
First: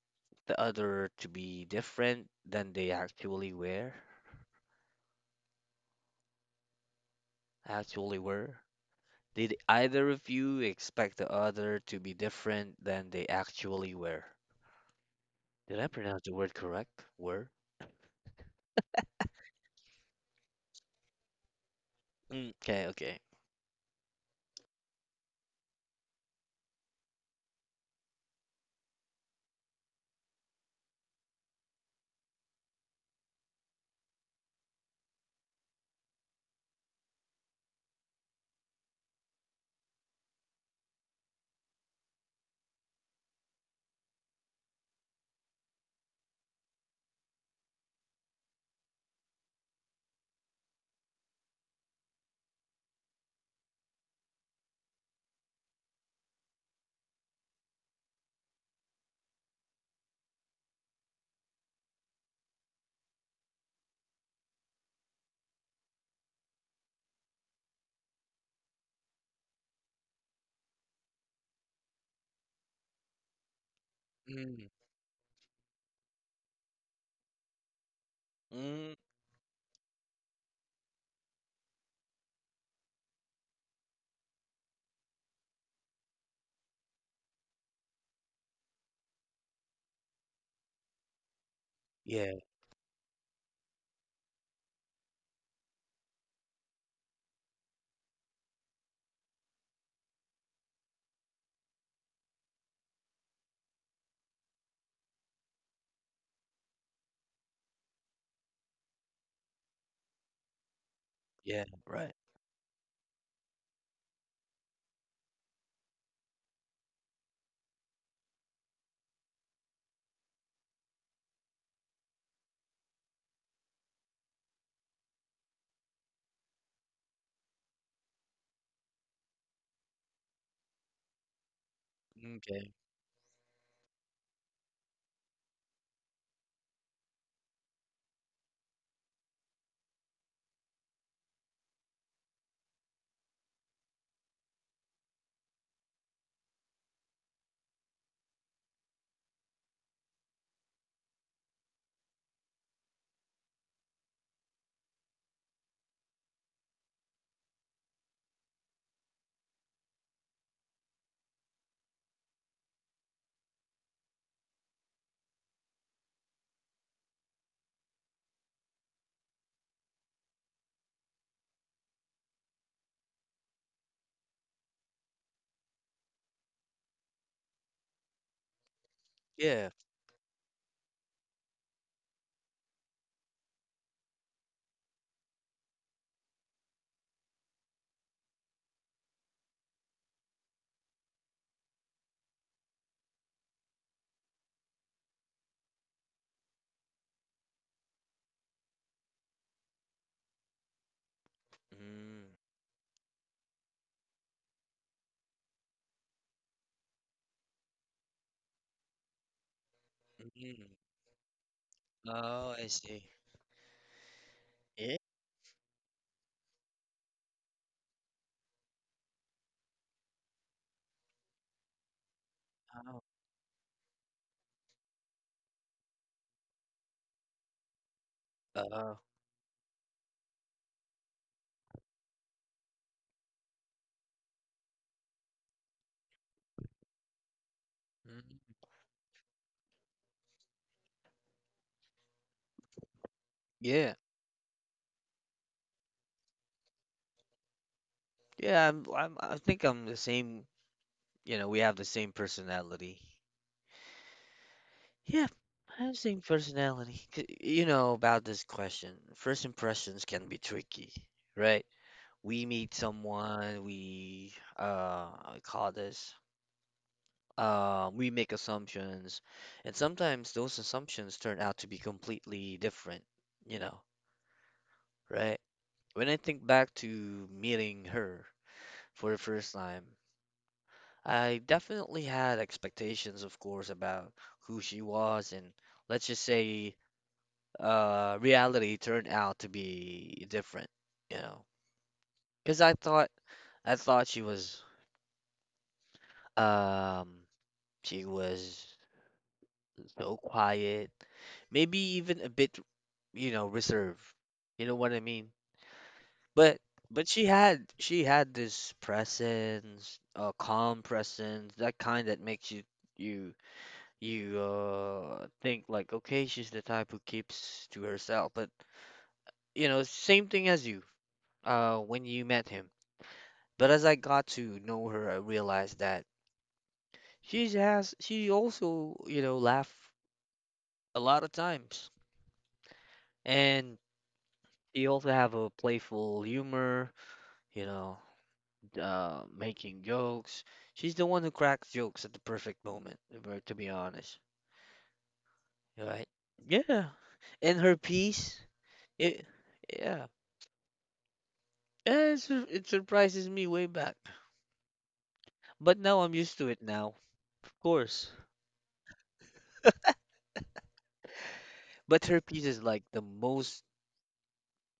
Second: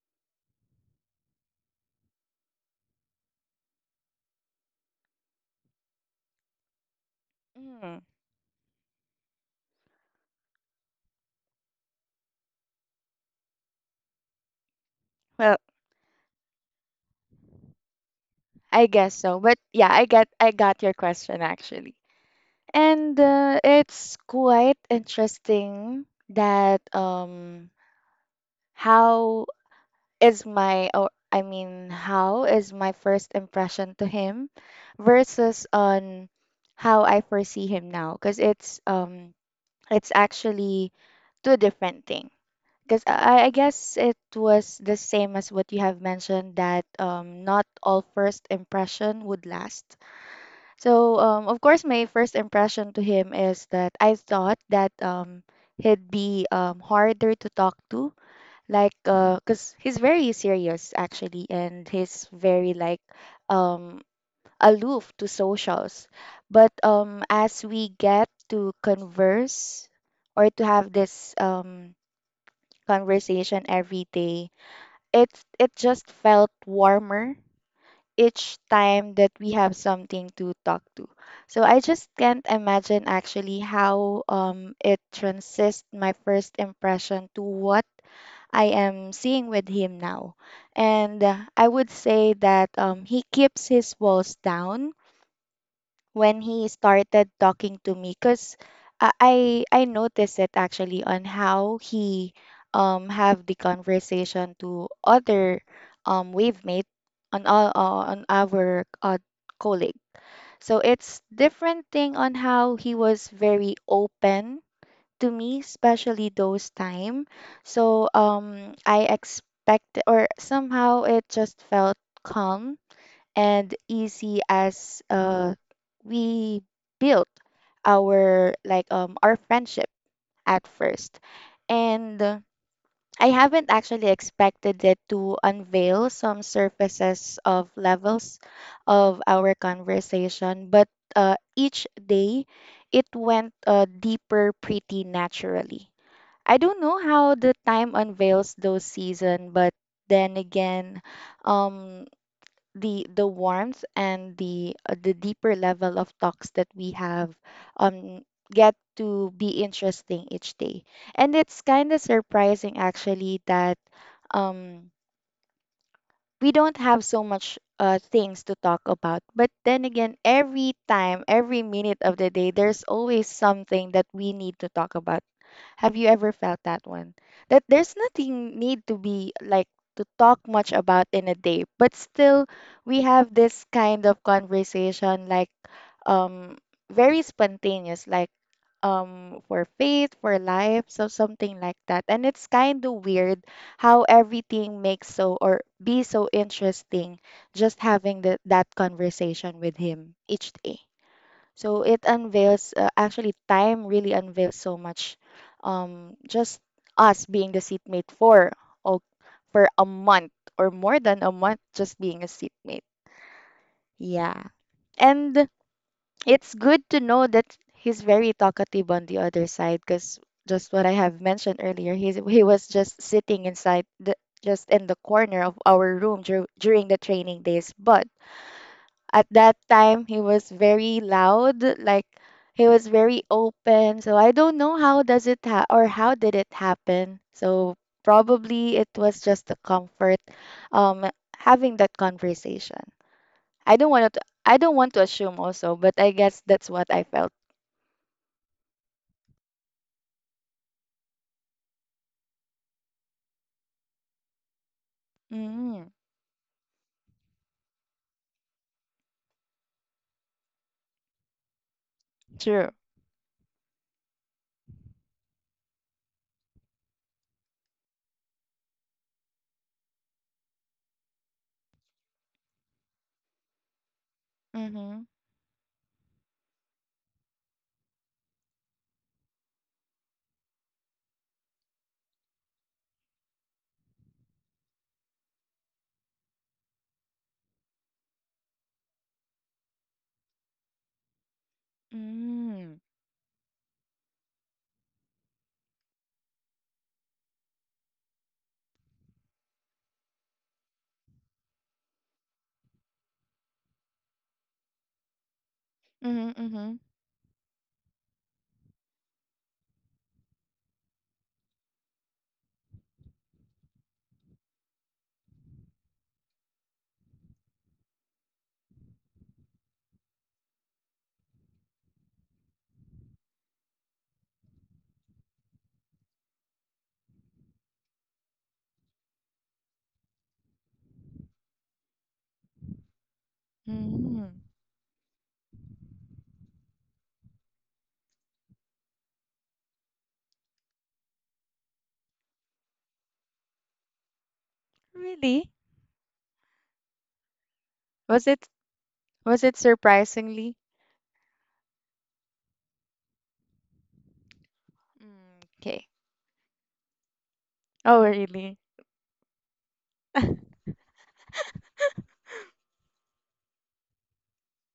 Speaker 1: the other to be different than they actually were?
Speaker 2: Mm.
Speaker 1: actually were? Did either of you expect the other to be different than they actually were?
Speaker 2: Well,
Speaker 1: Did I pronounce the word correct? Were?
Speaker 2: I guess so. But yeah, I got your question actually.
Speaker 1: Mm, okay, okay.
Speaker 2: And it's quite interesting that how is my or I mean, how is my first impression to him versus on how I foresee him now, because it's actually two different thing, because I guess it was the same as what you have mentioned, that not all first impression would last. So, of course, my first impression to him is that I thought that he'd be harder to talk to, like, because he's very serious actually, and he's very like um, aloof to socials. But as we get to converse or to have this conversation every day,
Speaker 1: Mm,
Speaker 2: it it just felt warmer each
Speaker 1: mm,
Speaker 2: time that we have something to talk to. So I just can't imagine actually how it transits my first impression to what I am seeing with him now. And I would
Speaker 1: yeah,
Speaker 2: say that he keeps his walls down when he started talking to me, because I noticed it actually on how he have the conversation to other wave mate on all on our colleague. So it's
Speaker 1: yeah,
Speaker 2: different
Speaker 1: right.
Speaker 2: thing on how he was very open to me, especially those time. So I expect, or somehow it just felt calm and easy as we built our our friendship at first, and
Speaker 1: Okay,
Speaker 2: I haven't actually expected it to unveil some surfaces of levels of our conversation, but each day it went deeper pretty naturally. I don't know how the time unveils those season, but then again, um the warmth and the deeper level of talks that we have um get to be interesting each day. And it's kind of surprising actually that um we don't have so much things to talk about, but then again, every time, every minute of the day, there's always something that we need to talk about. Have you ever felt that one? That there's nothing need to be like
Speaker 1: yeah.
Speaker 2: to talk much about in a day, but still we have this kind of conversation, like um very spontaneous, like for faith, for life, so something like that. And it's kind of weird how everything makes so or be so interesting just having the, that conversation with him each day. So it
Speaker 1: Mm,
Speaker 2: unveils, actually, time really unveils so much. Just us being the seatmate for, oh, for a month
Speaker 1: mm,
Speaker 2: or more than a month, just being a
Speaker 1: oh, I
Speaker 2: seatmate.
Speaker 1: see.
Speaker 2: Yeah,
Speaker 1: Yeah.
Speaker 2: and it's good to know that he's very talkative on the other side, because just what I have mentioned earlier, he was just
Speaker 1: Oh,
Speaker 2: sitting inside the, just in the corner of our room during the training days, but
Speaker 1: Uh,
Speaker 2: at that time, he was very loud, like he was very open. So I don't know how does it ha- or how did it happen. So
Speaker 1: mm.
Speaker 2: probably it was just the comfort um having that conversation.
Speaker 1: Yeah,
Speaker 2: I don't want to assume also, but I guess that's what I felt.
Speaker 1: yeah. I think I'm the same. You know, we have the same personality. Yeah,
Speaker 2: Mm,
Speaker 1: I'm saying personality. 'Cause you know about this question. First impressions can be tricky, right? We
Speaker 2: true.
Speaker 1: meet someone, we I call this we make assumptions, and sometimes those assumptions turn out to be completely different, you know,
Speaker 2: Mm-hmm.
Speaker 1: right? When I think back to meeting her for the first time, I definitely had expectations, of course, about who she was and let's just say reality turned out to be different, you know. Because I
Speaker 2: Mm.
Speaker 1: thought I thought um she was so quiet, maybe even a bit, you know, reserved. You know what I mean?
Speaker 2: Mm-hmm.
Speaker 1: But
Speaker 2: Mm-hmm.
Speaker 1: but she had this presence, a calm presence, that kind that makes you you think like okay she's the type who keeps to herself but you know same thing as you when you met him. But as I got to know her, I realized that she also, you know, laugh a lot of times. And
Speaker 2: Mm.
Speaker 1: she also have a playful humor, you know, making jokes. She's the one who cracks jokes at the perfect moment, if to be honest,
Speaker 2: Really?
Speaker 1: right? Yeah. And her
Speaker 2: Was
Speaker 1: piece,
Speaker 2: it
Speaker 1: it,
Speaker 2: was it
Speaker 1: yeah.
Speaker 2: surprisingly?
Speaker 1: Yeah, it surprises me way back.
Speaker 2: Mm,
Speaker 1: But
Speaker 2: okay.
Speaker 1: now I'm used to it now, of
Speaker 2: Oh,
Speaker 1: course.
Speaker 2: really? *laughs*
Speaker 1: But her piece is like the most,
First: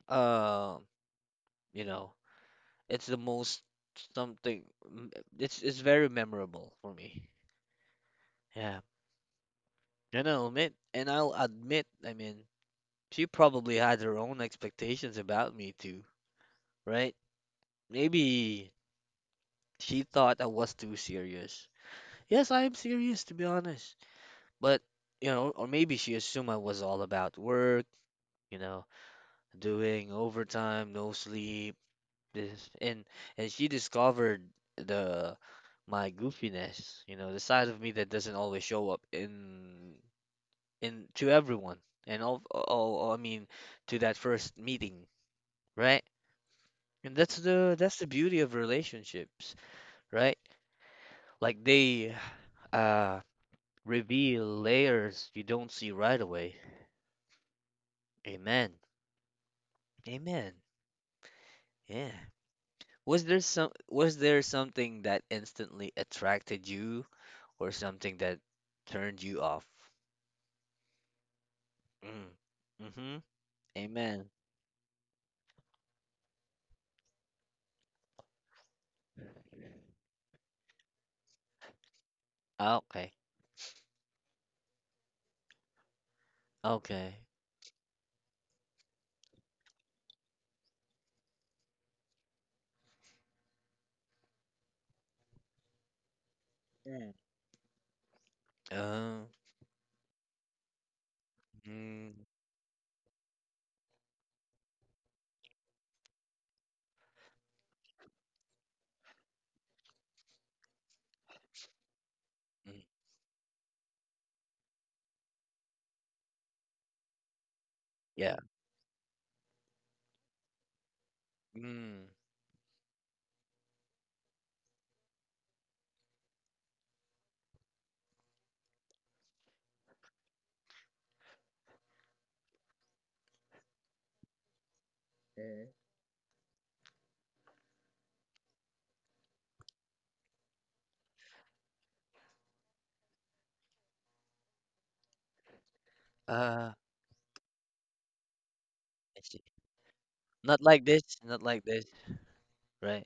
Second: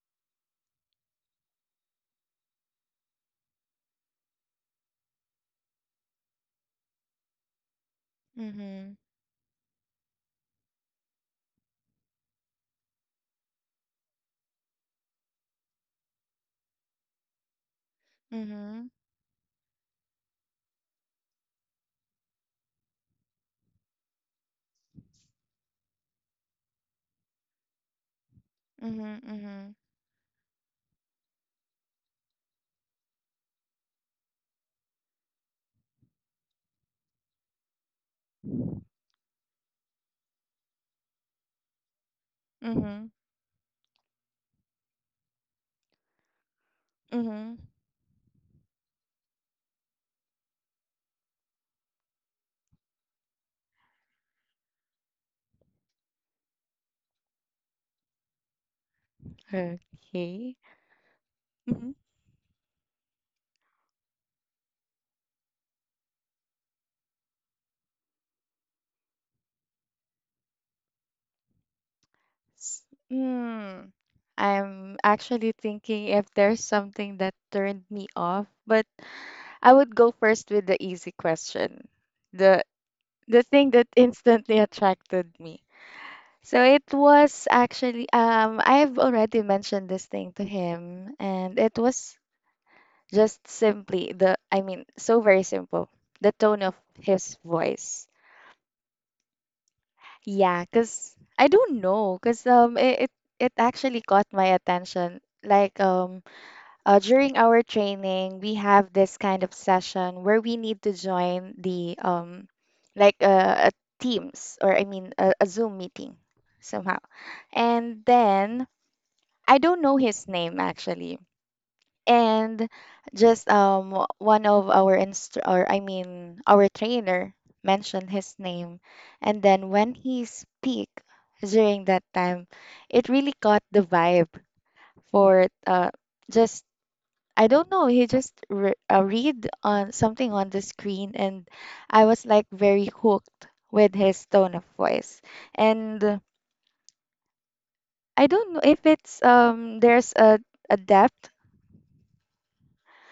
Speaker 1: uh, you know, it's the most something. It's very memorable for me. Yeah,
Speaker 2: Mm-hmm.
Speaker 1: and I'll admit, I mean, she probably had her own expectations about me too, right? Maybe
Speaker 2: Mhm.
Speaker 1: she thought I was too serious. Yes, I am serious to be honest, but you know, or maybe she assumed I was all about work, you know,
Speaker 2: Mhm. Mhm.
Speaker 1: doing overtime, no sleep, this and she discovered the my goofiness, you know, the side of me that doesn't always show up in to everyone and all,
Speaker 2: Mhm.
Speaker 1: all I mean to that first meeting, right? And that's
Speaker 2: Mhm.
Speaker 1: the that's the beauty of relationships, right? Like they uh reveal layers you don't see right away. Amen.
Speaker 2: Okay.
Speaker 1: Amen.
Speaker 2: Mhm.
Speaker 1: Yeah. Was there something that instantly attracted you or something that turned you off? Mm.
Speaker 2: S-
Speaker 1: Mm-hmm.
Speaker 2: Mm.
Speaker 1: Amen.
Speaker 2: I'm actually thinking if there's something that turned me off, but I would go first with the easy question. The
Speaker 1: Ah, okay.
Speaker 2: the thing that instantly attracted me. So it
Speaker 1: Okay.
Speaker 2: was actually I've already mentioned this thing to him, and it was just simply the, I mean, so very simple. The tone of
Speaker 1: Mm,
Speaker 2: his voice.
Speaker 1: Uh,
Speaker 2: Yeah, cause I don't know,
Speaker 1: mm,
Speaker 2: cause it actually caught my attention. Like during our training, we have this kind of session where we need to join the
Speaker 1: mm,
Speaker 2: like a Teams, or I mean a Zoom meeting somehow. And
Speaker 1: yeah.
Speaker 2: then I don't know his name actually,
Speaker 1: Mm.
Speaker 2: and just one of our or I mean our trainer mentioned his name, and then when he speak during that time, it really caught the vibe for
Speaker 1: Mm,
Speaker 2: just I don't know, he just read on something on the screen, and I was like very hooked with his tone of voice. And
Speaker 1: Uh,
Speaker 2: I don't know if it's
Speaker 1: I see.
Speaker 2: there's
Speaker 1: Not
Speaker 2: a
Speaker 1: like this,
Speaker 2: depth,
Speaker 1: not like this, right?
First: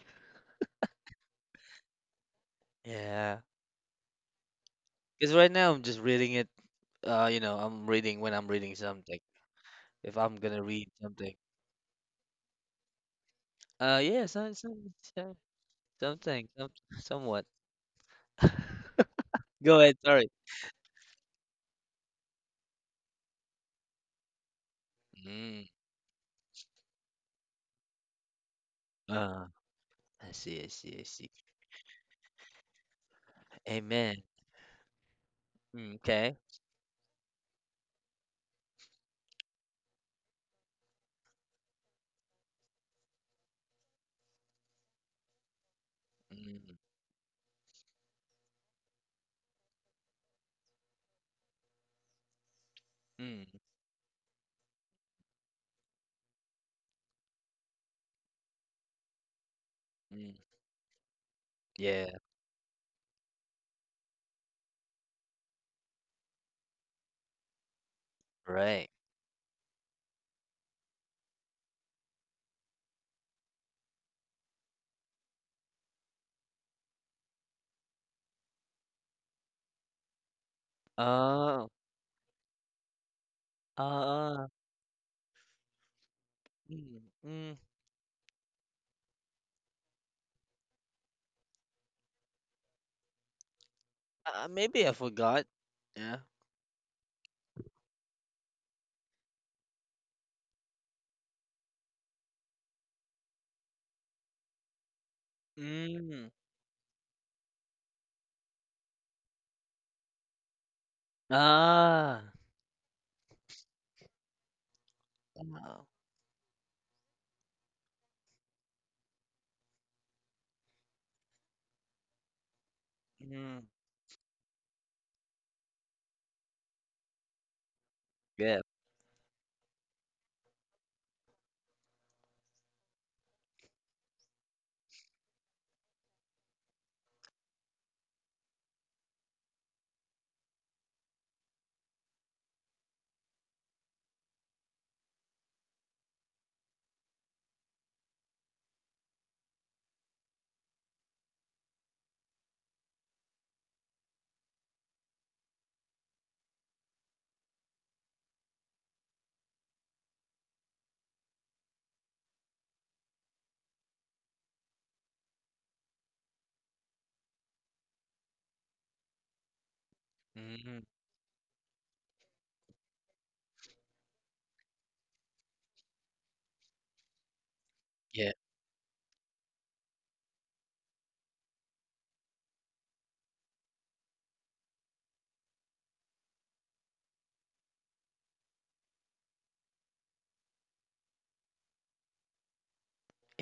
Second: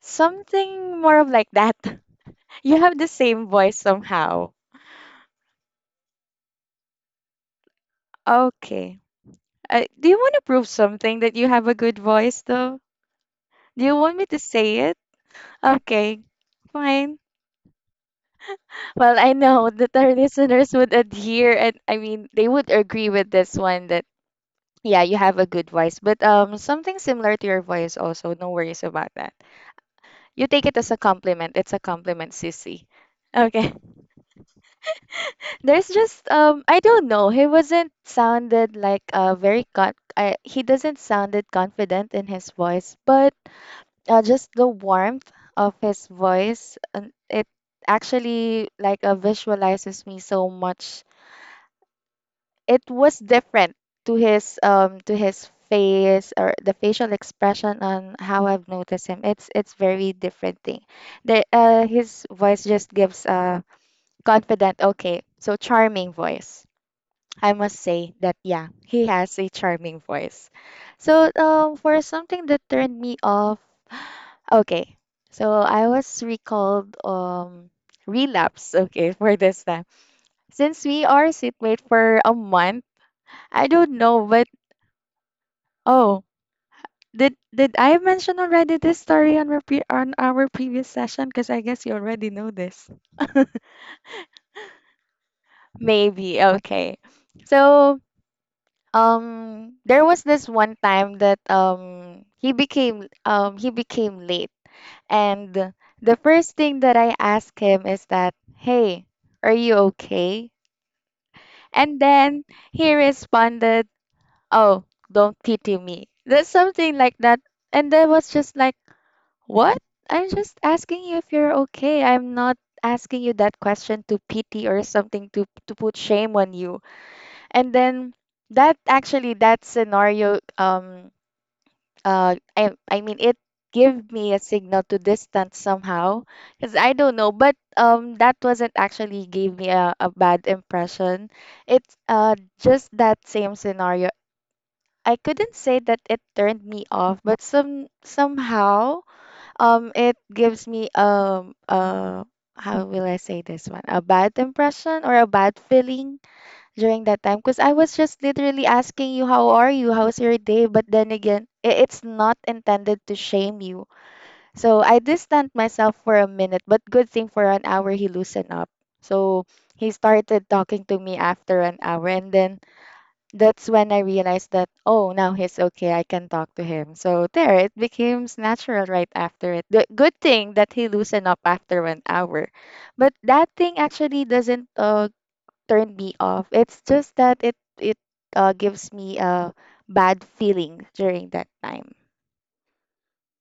Speaker 2: something more of like that. You have the
Speaker 1: Yeah.
Speaker 2: same voice somehow.
Speaker 1: Because right now I'm just reading it. You know, I'm reading when I'm reading
Speaker 2: Okay.
Speaker 1: something.
Speaker 2: Do you
Speaker 1: If
Speaker 2: want
Speaker 1: I'm
Speaker 2: to
Speaker 1: gonna
Speaker 2: prove
Speaker 1: read
Speaker 2: something that
Speaker 1: something.
Speaker 2: you have a good voice, though? Do you want me
Speaker 1: Yeah,
Speaker 2: to say it? Okay.
Speaker 1: something,
Speaker 2: Fine.
Speaker 1: somewhat. *laughs*
Speaker 2: Well, I know
Speaker 1: Go
Speaker 2: that
Speaker 1: ahead,
Speaker 2: our *laughs*
Speaker 1: sorry.
Speaker 2: listeners would adhere, and I mean, they would agree with this one that, yeah, you have a
Speaker 1: Mm.
Speaker 2: good voice. But something similar to your voice also. No worries about that.
Speaker 1: Uh, I
Speaker 2: You
Speaker 1: see,
Speaker 2: take
Speaker 1: I
Speaker 2: it as a
Speaker 1: see, I see.
Speaker 2: compliment. It's a compliment, sissy. Okay.
Speaker 1: Amen.
Speaker 2: There's
Speaker 1: Mm,
Speaker 2: just
Speaker 1: okay.
Speaker 2: I don't know. He wasn't sounded like very he doesn't sounded confident in his voice, but just the warmth of his voice,
Speaker 1: Mm,
Speaker 2: and it actually like visualizes me so much. It was
Speaker 1: mm,
Speaker 2: different to his face or the facial expression on how I've noticed him. It's very
Speaker 1: mm.
Speaker 2: different thing. The
Speaker 1: Yeah,
Speaker 2: his voice just gives a confident, okay, so charming voice. I must say that, yeah,
Speaker 1: right.
Speaker 2: he has a charming voice. So for something that turned me off, okay. So I was recalled relapse, okay, for this time. Since we are
Speaker 1: Oh,
Speaker 2: situate for a month, I don't know,
Speaker 1: uh,
Speaker 2: but oh,
Speaker 1: mm,
Speaker 2: did
Speaker 1: mm.
Speaker 2: did I mention already this story on our on our previous session? Because I guess you already know this. *laughs*
Speaker 1: Maybe I forgot. Yeah.
Speaker 2: Maybe, okay. So there was this one time that he became late, and the
Speaker 1: Mm.
Speaker 2: first thing that I asked him is that, "Hey, are you okay?" And
Speaker 1: Ah.
Speaker 2: then he responded, "Oh, don't pity
Speaker 1: Ah,
Speaker 2: me." That's something like that, and I was just like, "What? I'm just asking you if you're okay. I'm not asking you that
Speaker 1: mm.
Speaker 2: question to pity or something to put shame on you." And then
Speaker 1: Yeah.
Speaker 2: that actually that scenario I mean it gave me a signal to distance somehow, because I don't know, but that wasn't actually gave me a bad impression. It's just that same scenario. I couldn't say that it turned me off, but somehow it gives me how will I say this one, a bad impression or a bad feeling during that time, because I was just literally asking you, how are you? How's your day? But then again, it's not intended to shame you. So I distanced myself for a minute, but good thing, for an hour he loosened up. So he started
Speaker 1: Mm.
Speaker 2: talking to me after an hour, and then that's when I realized that, oh, now he's okay. I can talk to him. So there, it
Speaker 1: Yeah.
Speaker 2: becomes natural right after it. The good thing that he loosened up after an hour. But that thing actually doesn't turn me off. It's just that it gives me a bad feeling during that time.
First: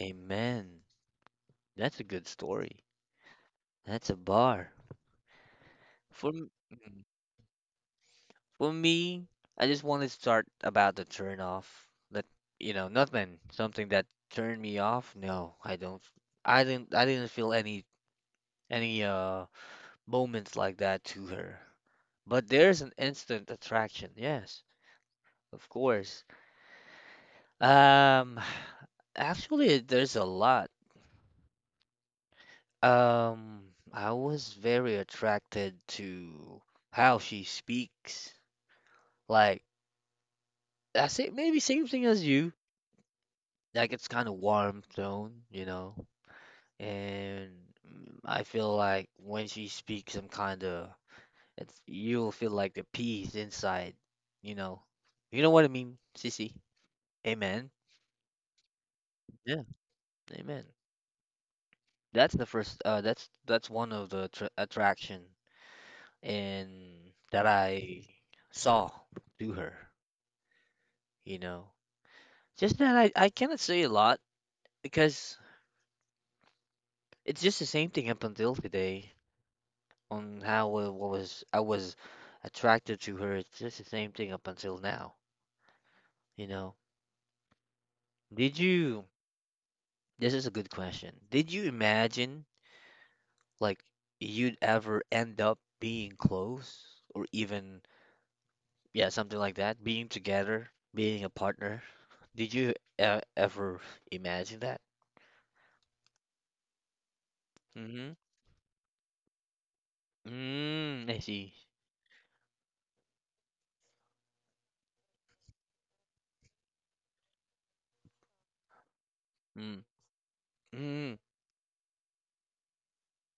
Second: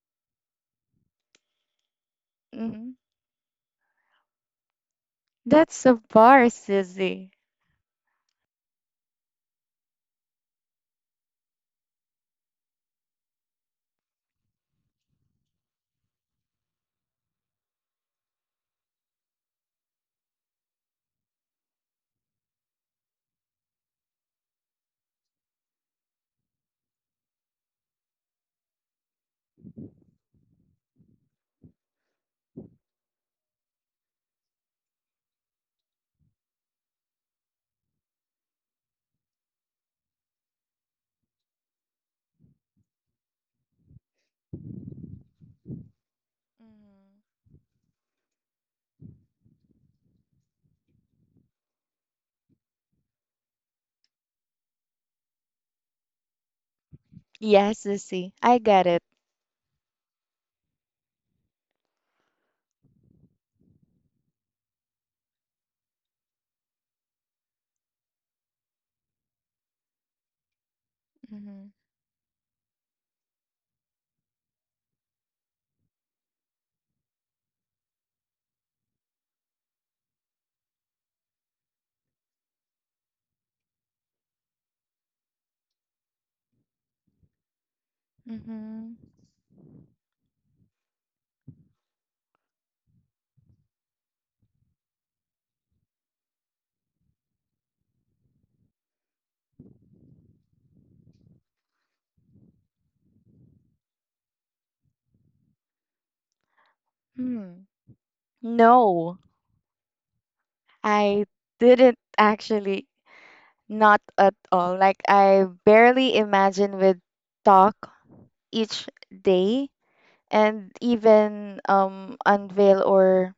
Speaker 1: Amen. That's a good story.
Speaker 2: Hmm.
Speaker 1: That's a bar.
Speaker 2: That's a
Speaker 1: For
Speaker 2: bar,
Speaker 1: m- mm,
Speaker 2: Susie.
Speaker 1: for me, I just want to start about the turn off. That you know, nothing. Something that turned me off. No, I don't. I didn't feel any moments like that to her. But there's an instant attraction, yes, of course. Um, *sighs* actually, there's a lot. Um, I was very attracted to how she speaks. Like, I say maybe same thing as you. Like, it's kind of warm tone, you know, and I feel like when she speaks, I'm kind of it's you'll feel like the peace inside, you know. You know what I mean, Sissy? Amen.
Speaker 2: Yes, Sissy, I get it.
Speaker 1: Yeah, amen. That's the first. That's one of the attraction and that I saw to her. You
Speaker 2: Mm-hmm.
Speaker 1: know, just that I cannot say a lot because it's just the same thing up until today on how I was attracted to her. It's just the same thing up until now. You know, did you?
Speaker 2: Mm-hmm.
Speaker 1: This is a good question. Did you imagine like you'd ever end up being close or even? Yeah, something like that. Being together, being a partner. Did you ever imagine that?
Speaker 2: Hmm.
Speaker 1: Mm-hmm.
Speaker 2: No,
Speaker 1: Mm. I
Speaker 2: I
Speaker 1: see.
Speaker 2: didn't actually, not at all. Like, I barely imagine with talk each day,
Speaker 1: Mm.
Speaker 2: and
Speaker 1: Mm.
Speaker 2: even unveil or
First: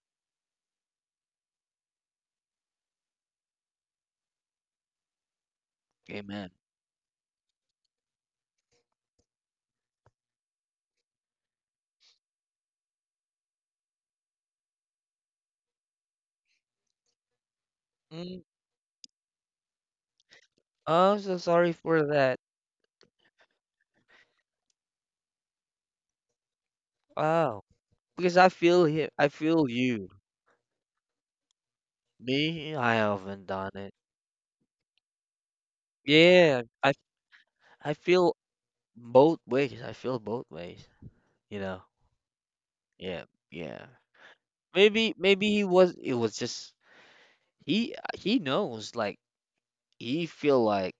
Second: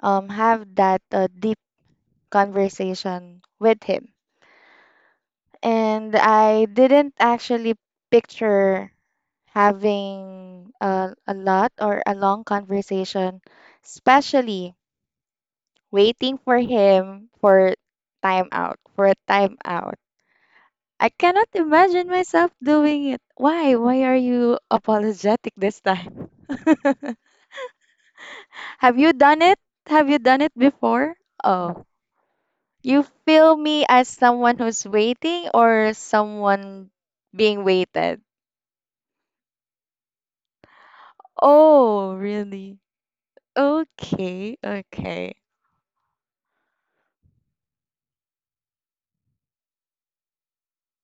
Speaker 2: have that conversation with him. And
Speaker 1: Amen.
Speaker 2: I didn't actually picture having a lot or a long conversation, especially waiting for him for
Speaker 1: Mm.
Speaker 2: time out, for a time out. I
Speaker 1: Oh, I'm so
Speaker 2: cannot
Speaker 1: sorry for
Speaker 2: imagine
Speaker 1: that.
Speaker 2: myself doing it. Why? Why are you *laughs* apologetic this time? *laughs*
Speaker 1: Wow. Because I feel
Speaker 2: Have
Speaker 1: him.
Speaker 2: you
Speaker 1: I
Speaker 2: done it?
Speaker 1: feel
Speaker 2: Have
Speaker 1: you.
Speaker 2: you done it before? Oh,
Speaker 1: Me, I
Speaker 2: you
Speaker 1: haven't
Speaker 2: feel
Speaker 1: done
Speaker 2: me
Speaker 1: it.
Speaker 2: as someone who's waiting or
Speaker 1: Yeah.
Speaker 2: someone
Speaker 1: I
Speaker 2: being
Speaker 1: I
Speaker 2: waited?
Speaker 1: feel both ways. I feel both ways. You know.
Speaker 2: Oh, really?
Speaker 1: Yeah. Yeah.
Speaker 2: Okay,
Speaker 1: maybe
Speaker 2: okay.
Speaker 1: maybe he was it was just he knows like he feel like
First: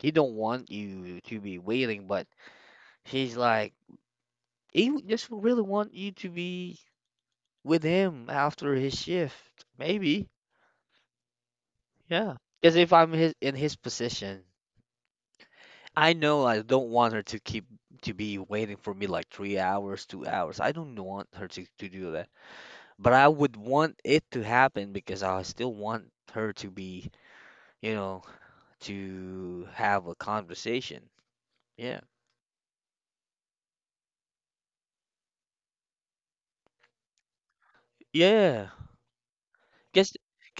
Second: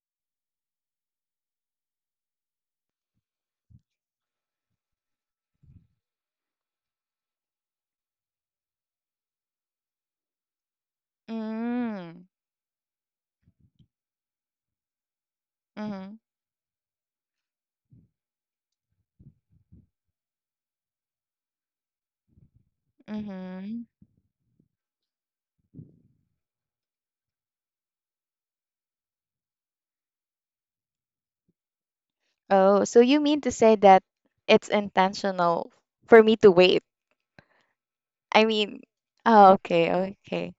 Speaker 1: he don't want you to be waiting, but he's like just really want you to be with him after his shift. Maybe,
Speaker 2: Mm,
Speaker 1: yeah. Because if I'm his in his position, I
Speaker 2: mm-hmm,
Speaker 1: know I don't want her to keep to be waiting for me like 3 hours, 2 hours. I don't want her to do that. But I would
Speaker 2: mm-hmm.
Speaker 1: want it to happen because I still want her to be, you know, to have a conversation. Yeah.
Speaker 2: Oh, so you mean to say that it's intentional for me to wait? I
Speaker 1: Yeah.
Speaker 2: mean, oh,
Speaker 1: cause.
Speaker 2: okay, okay.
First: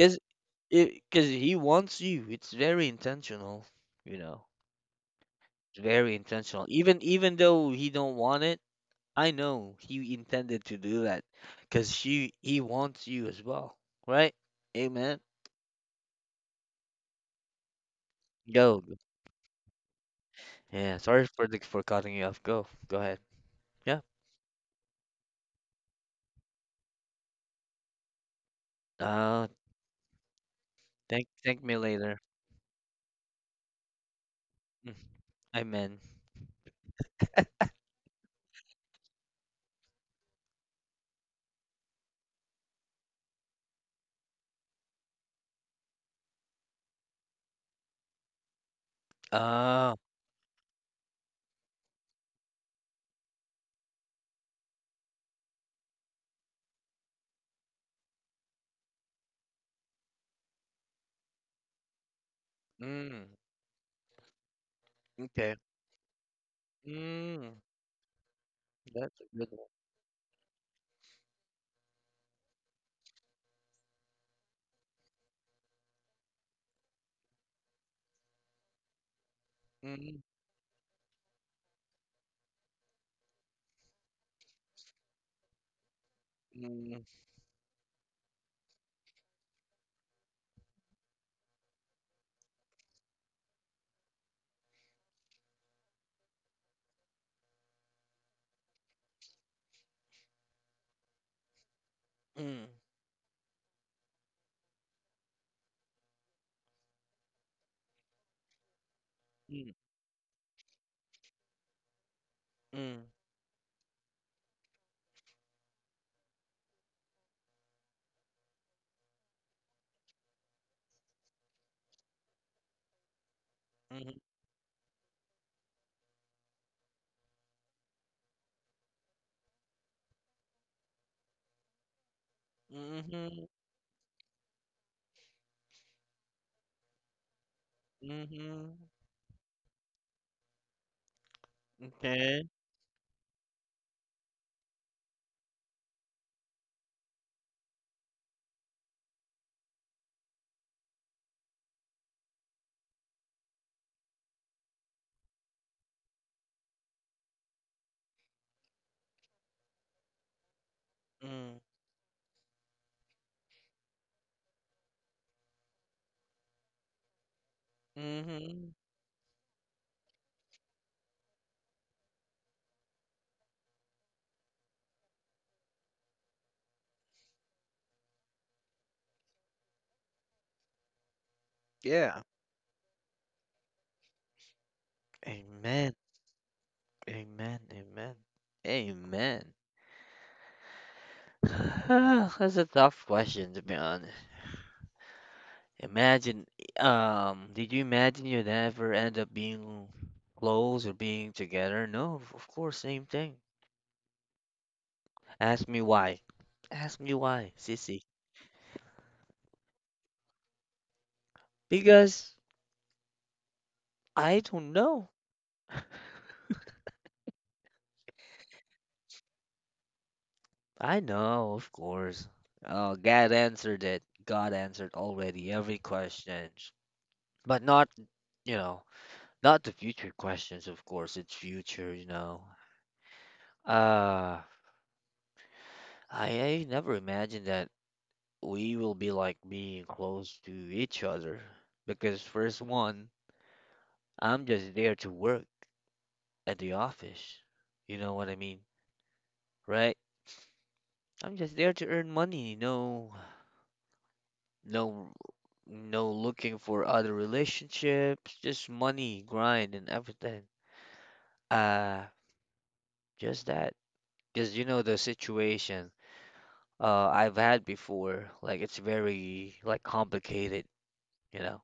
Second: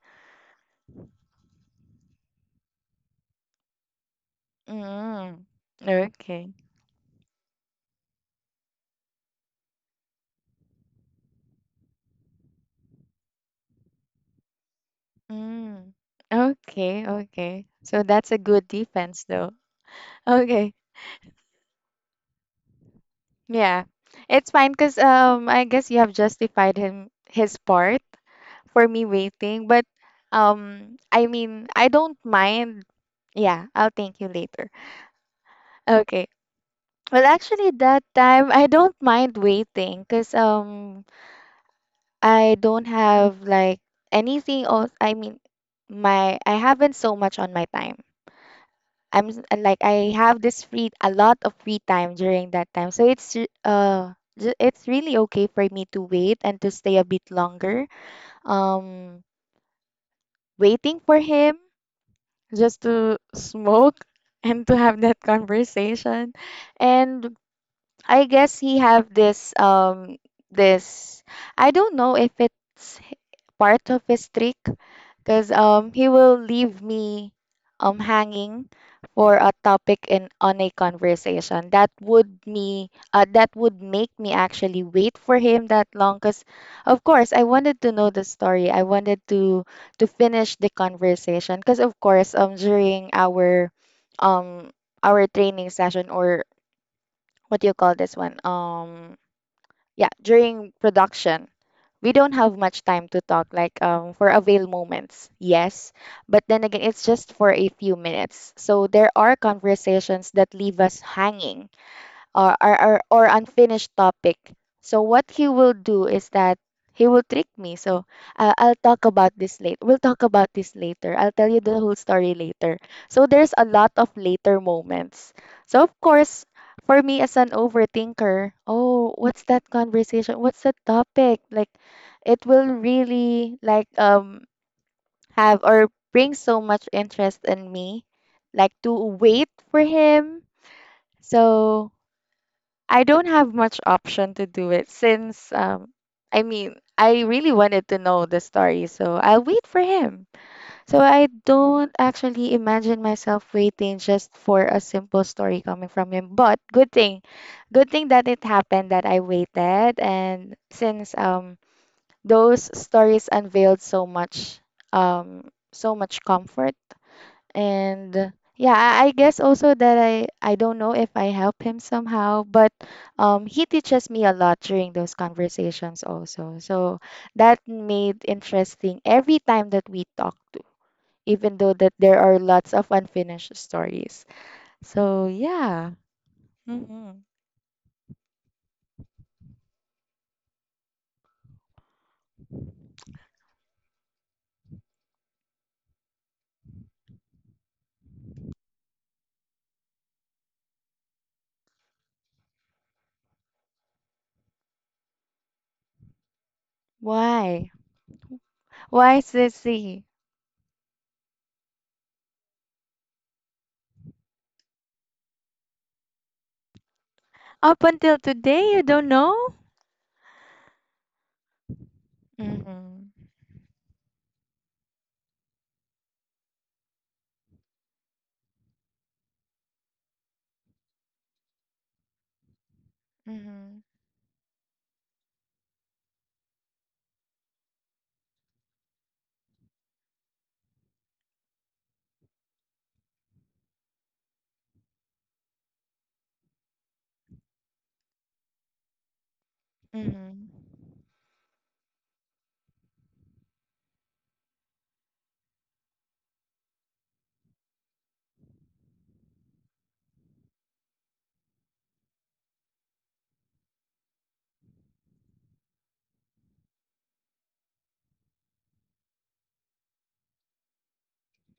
Speaker 1: Because he wants you. It's very intentional, you know.
Speaker 2: Mm,
Speaker 1: It's very
Speaker 2: okay.
Speaker 1: intentional. Even though he don't want it, I know he intended to do that because she he wants you as well, right? Amen.
Speaker 2: Mm, okay, okay. So that's a good
Speaker 1: Go.
Speaker 2: defense, though. Okay.
Speaker 1: Yeah. Sorry for for cutting you off. Go. Go ahead.
Speaker 2: Yeah,
Speaker 1: Yeah.
Speaker 2: it's fine, because I guess you have justified him his part for me
Speaker 1: Uh.
Speaker 2: waiting, but
Speaker 1: Thank
Speaker 2: I
Speaker 1: thank
Speaker 2: mean,
Speaker 1: me
Speaker 2: I
Speaker 1: later.
Speaker 2: don't mind. Yeah, I'll thank you later.
Speaker 1: Mm. Amen.
Speaker 2: Okay. Well, actually that time I don't mind waiting, because I don't have like anything else. I mean my I haven't so much on my time. Like
Speaker 1: Ah.
Speaker 2: I have this free a lot of free time during that time. So it's it's really okay for me to wait and to stay a bit longer. Um, waiting for him just to
Speaker 1: Mm.
Speaker 2: smoke *laughs* and to have that
Speaker 1: Okay.
Speaker 2: conversation. And
Speaker 1: Mm.
Speaker 2: I guess he
Speaker 1: That's
Speaker 2: have
Speaker 1: a good
Speaker 2: this
Speaker 1: one.
Speaker 2: um this I don't know if it's part of his trick, because he will leave me hanging for a topic
Speaker 1: Mm.
Speaker 2: in on a conversation that would me that would make me actually wait for him that long, because of
Speaker 1: Mm.
Speaker 2: course I wanted to know the story. I wanted to finish the conversation, because of course during um our training session, or what do you call this one, yeah, during production, we don't have
Speaker 1: Mm.
Speaker 2: much time to talk, like for avail moments, yes. But then again, it's just for a few minutes. So there are conversations that leave us hanging or, or, or
Speaker 1: Mm.
Speaker 2: or unfinished topic. So what he will do is that he will trick me. So I'll talk about this later. We'll talk about this later. I'll tell you the whole story later. So there's a lot of
Speaker 1: Mm.
Speaker 2: later moments. So of course, for me as an overthinker, oh, what's that conversation? What's the topic? Like it will
Speaker 1: Mm.
Speaker 2: really like have or bring so much interest in me, like
Speaker 1: Mhm.
Speaker 2: to wait for him. So
Speaker 1: Okay.
Speaker 2: I don't have much option to do it, since I mean I really wanted to know the story, so I'll wait for him. So I don't actually imagine myself waiting just for a simple story coming from him. But good thing that it happened that I waited, and since
Speaker 1: Mm.
Speaker 2: those stories unveiled so much so much comfort, and
Speaker 1: Mhm.
Speaker 2: yeah, I guess also that i don't know if I help him somehow, but he teaches me a lot during those conversations also, so that made interesting every time that we talk to, even though that there
Speaker 1: Yeah.
Speaker 2: are lots of unfinished stories. So yeah.
Speaker 1: Amen.
Speaker 2: Hmm.
Speaker 1: Amen. Amen. Amen. *sighs* That's a tough question to be honest. Imagine, did you imagine you'd ever end up being close or being together? No, of course, same thing. Ask me why. Ask me why,
Speaker 2: Why?
Speaker 1: sissy.
Speaker 2: Why, Sissy?
Speaker 1: Because I don't know.
Speaker 2: Up until today, you don't know?
Speaker 1: I know, of course. Oh,
Speaker 2: Mm-hmm.
Speaker 1: God answered it. God answered already every question. But not, you know, not the future questions, of course. It's future, you know.
Speaker 2: Mm-hmm.
Speaker 1: Uh, I never imagined that we will be like being close to each other. Because first one, I'm just there to work at the office. You know what I mean, right?
Speaker 2: Mm-hmm.
Speaker 1: I'm just there to earn money. No, no, no looking for other relationships. Just money, grind, and everything. Uh, just that. Because you know the situation I've had before. Like it's very like complicated, you know.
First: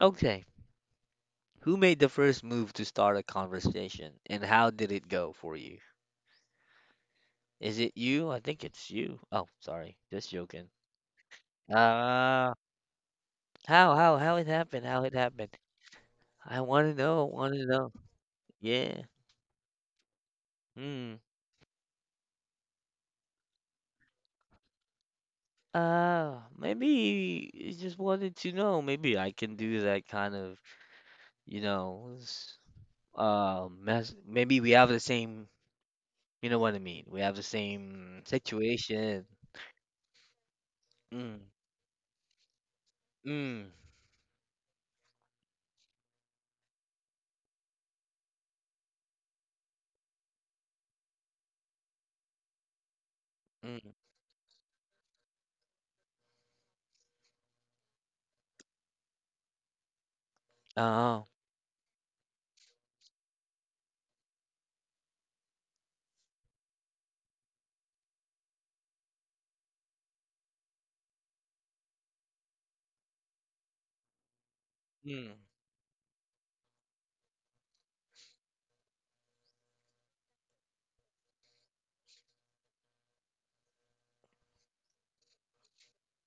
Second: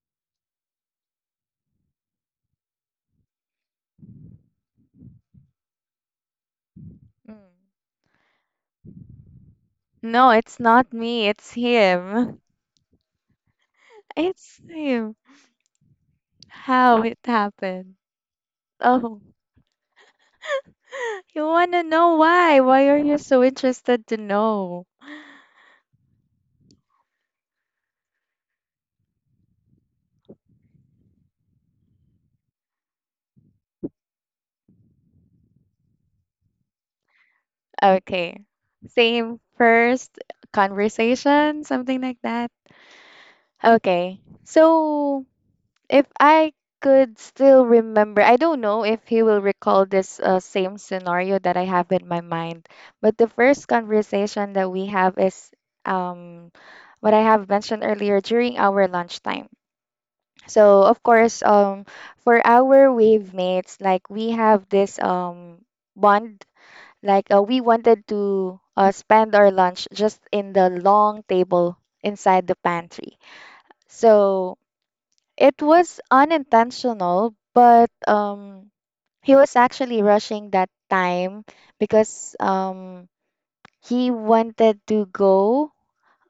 Speaker 1: Okay. Who made the first move to start a conversation and how did it go for you? Is
Speaker 2: Mm-hmm.
Speaker 1: it you? I think it's you. Oh, sorry.
Speaker 2: No,
Speaker 1: Just
Speaker 2: it's
Speaker 1: joking.
Speaker 2: not me. It's him.
Speaker 1: Uh how it
Speaker 2: It's
Speaker 1: happened? How it
Speaker 2: him.
Speaker 1: happened? I want to
Speaker 2: How it
Speaker 1: know. I want to know.
Speaker 2: happened.
Speaker 1: Yeah.
Speaker 2: Oh,
Speaker 1: Hmm.
Speaker 2: *laughs* you want to know why? Why are you so interested to know?
Speaker 1: Maybe you just wanted to know. Maybe I can do that kind of, you know, s- mess. Maybe we have the same. You know what I mean? We have the same
Speaker 2: Okay.
Speaker 1: situation.
Speaker 2: Same first
Speaker 1: Mm,
Speaker 2: conversation, something like that.
Speaker 1: mm,
Speaker 2: Okay. So if I could still remember, I don't know if he will recall this same scenario that I have in my mind, but the first
Speaker 1: mm.
Speaker 2: conversation that we have is um, what I have mentioned earlier during our lunchtime. So of
Speaker 1: Uh-huh.
Speaker 2: course, for our wave mates, like we have this bond, like we wanted to spend our lunch just in the long table inside the pantry. So
Speaker 1: Mm,
Speaker 2: it was unintentional, but he was actually rushing that time, because he wanted to go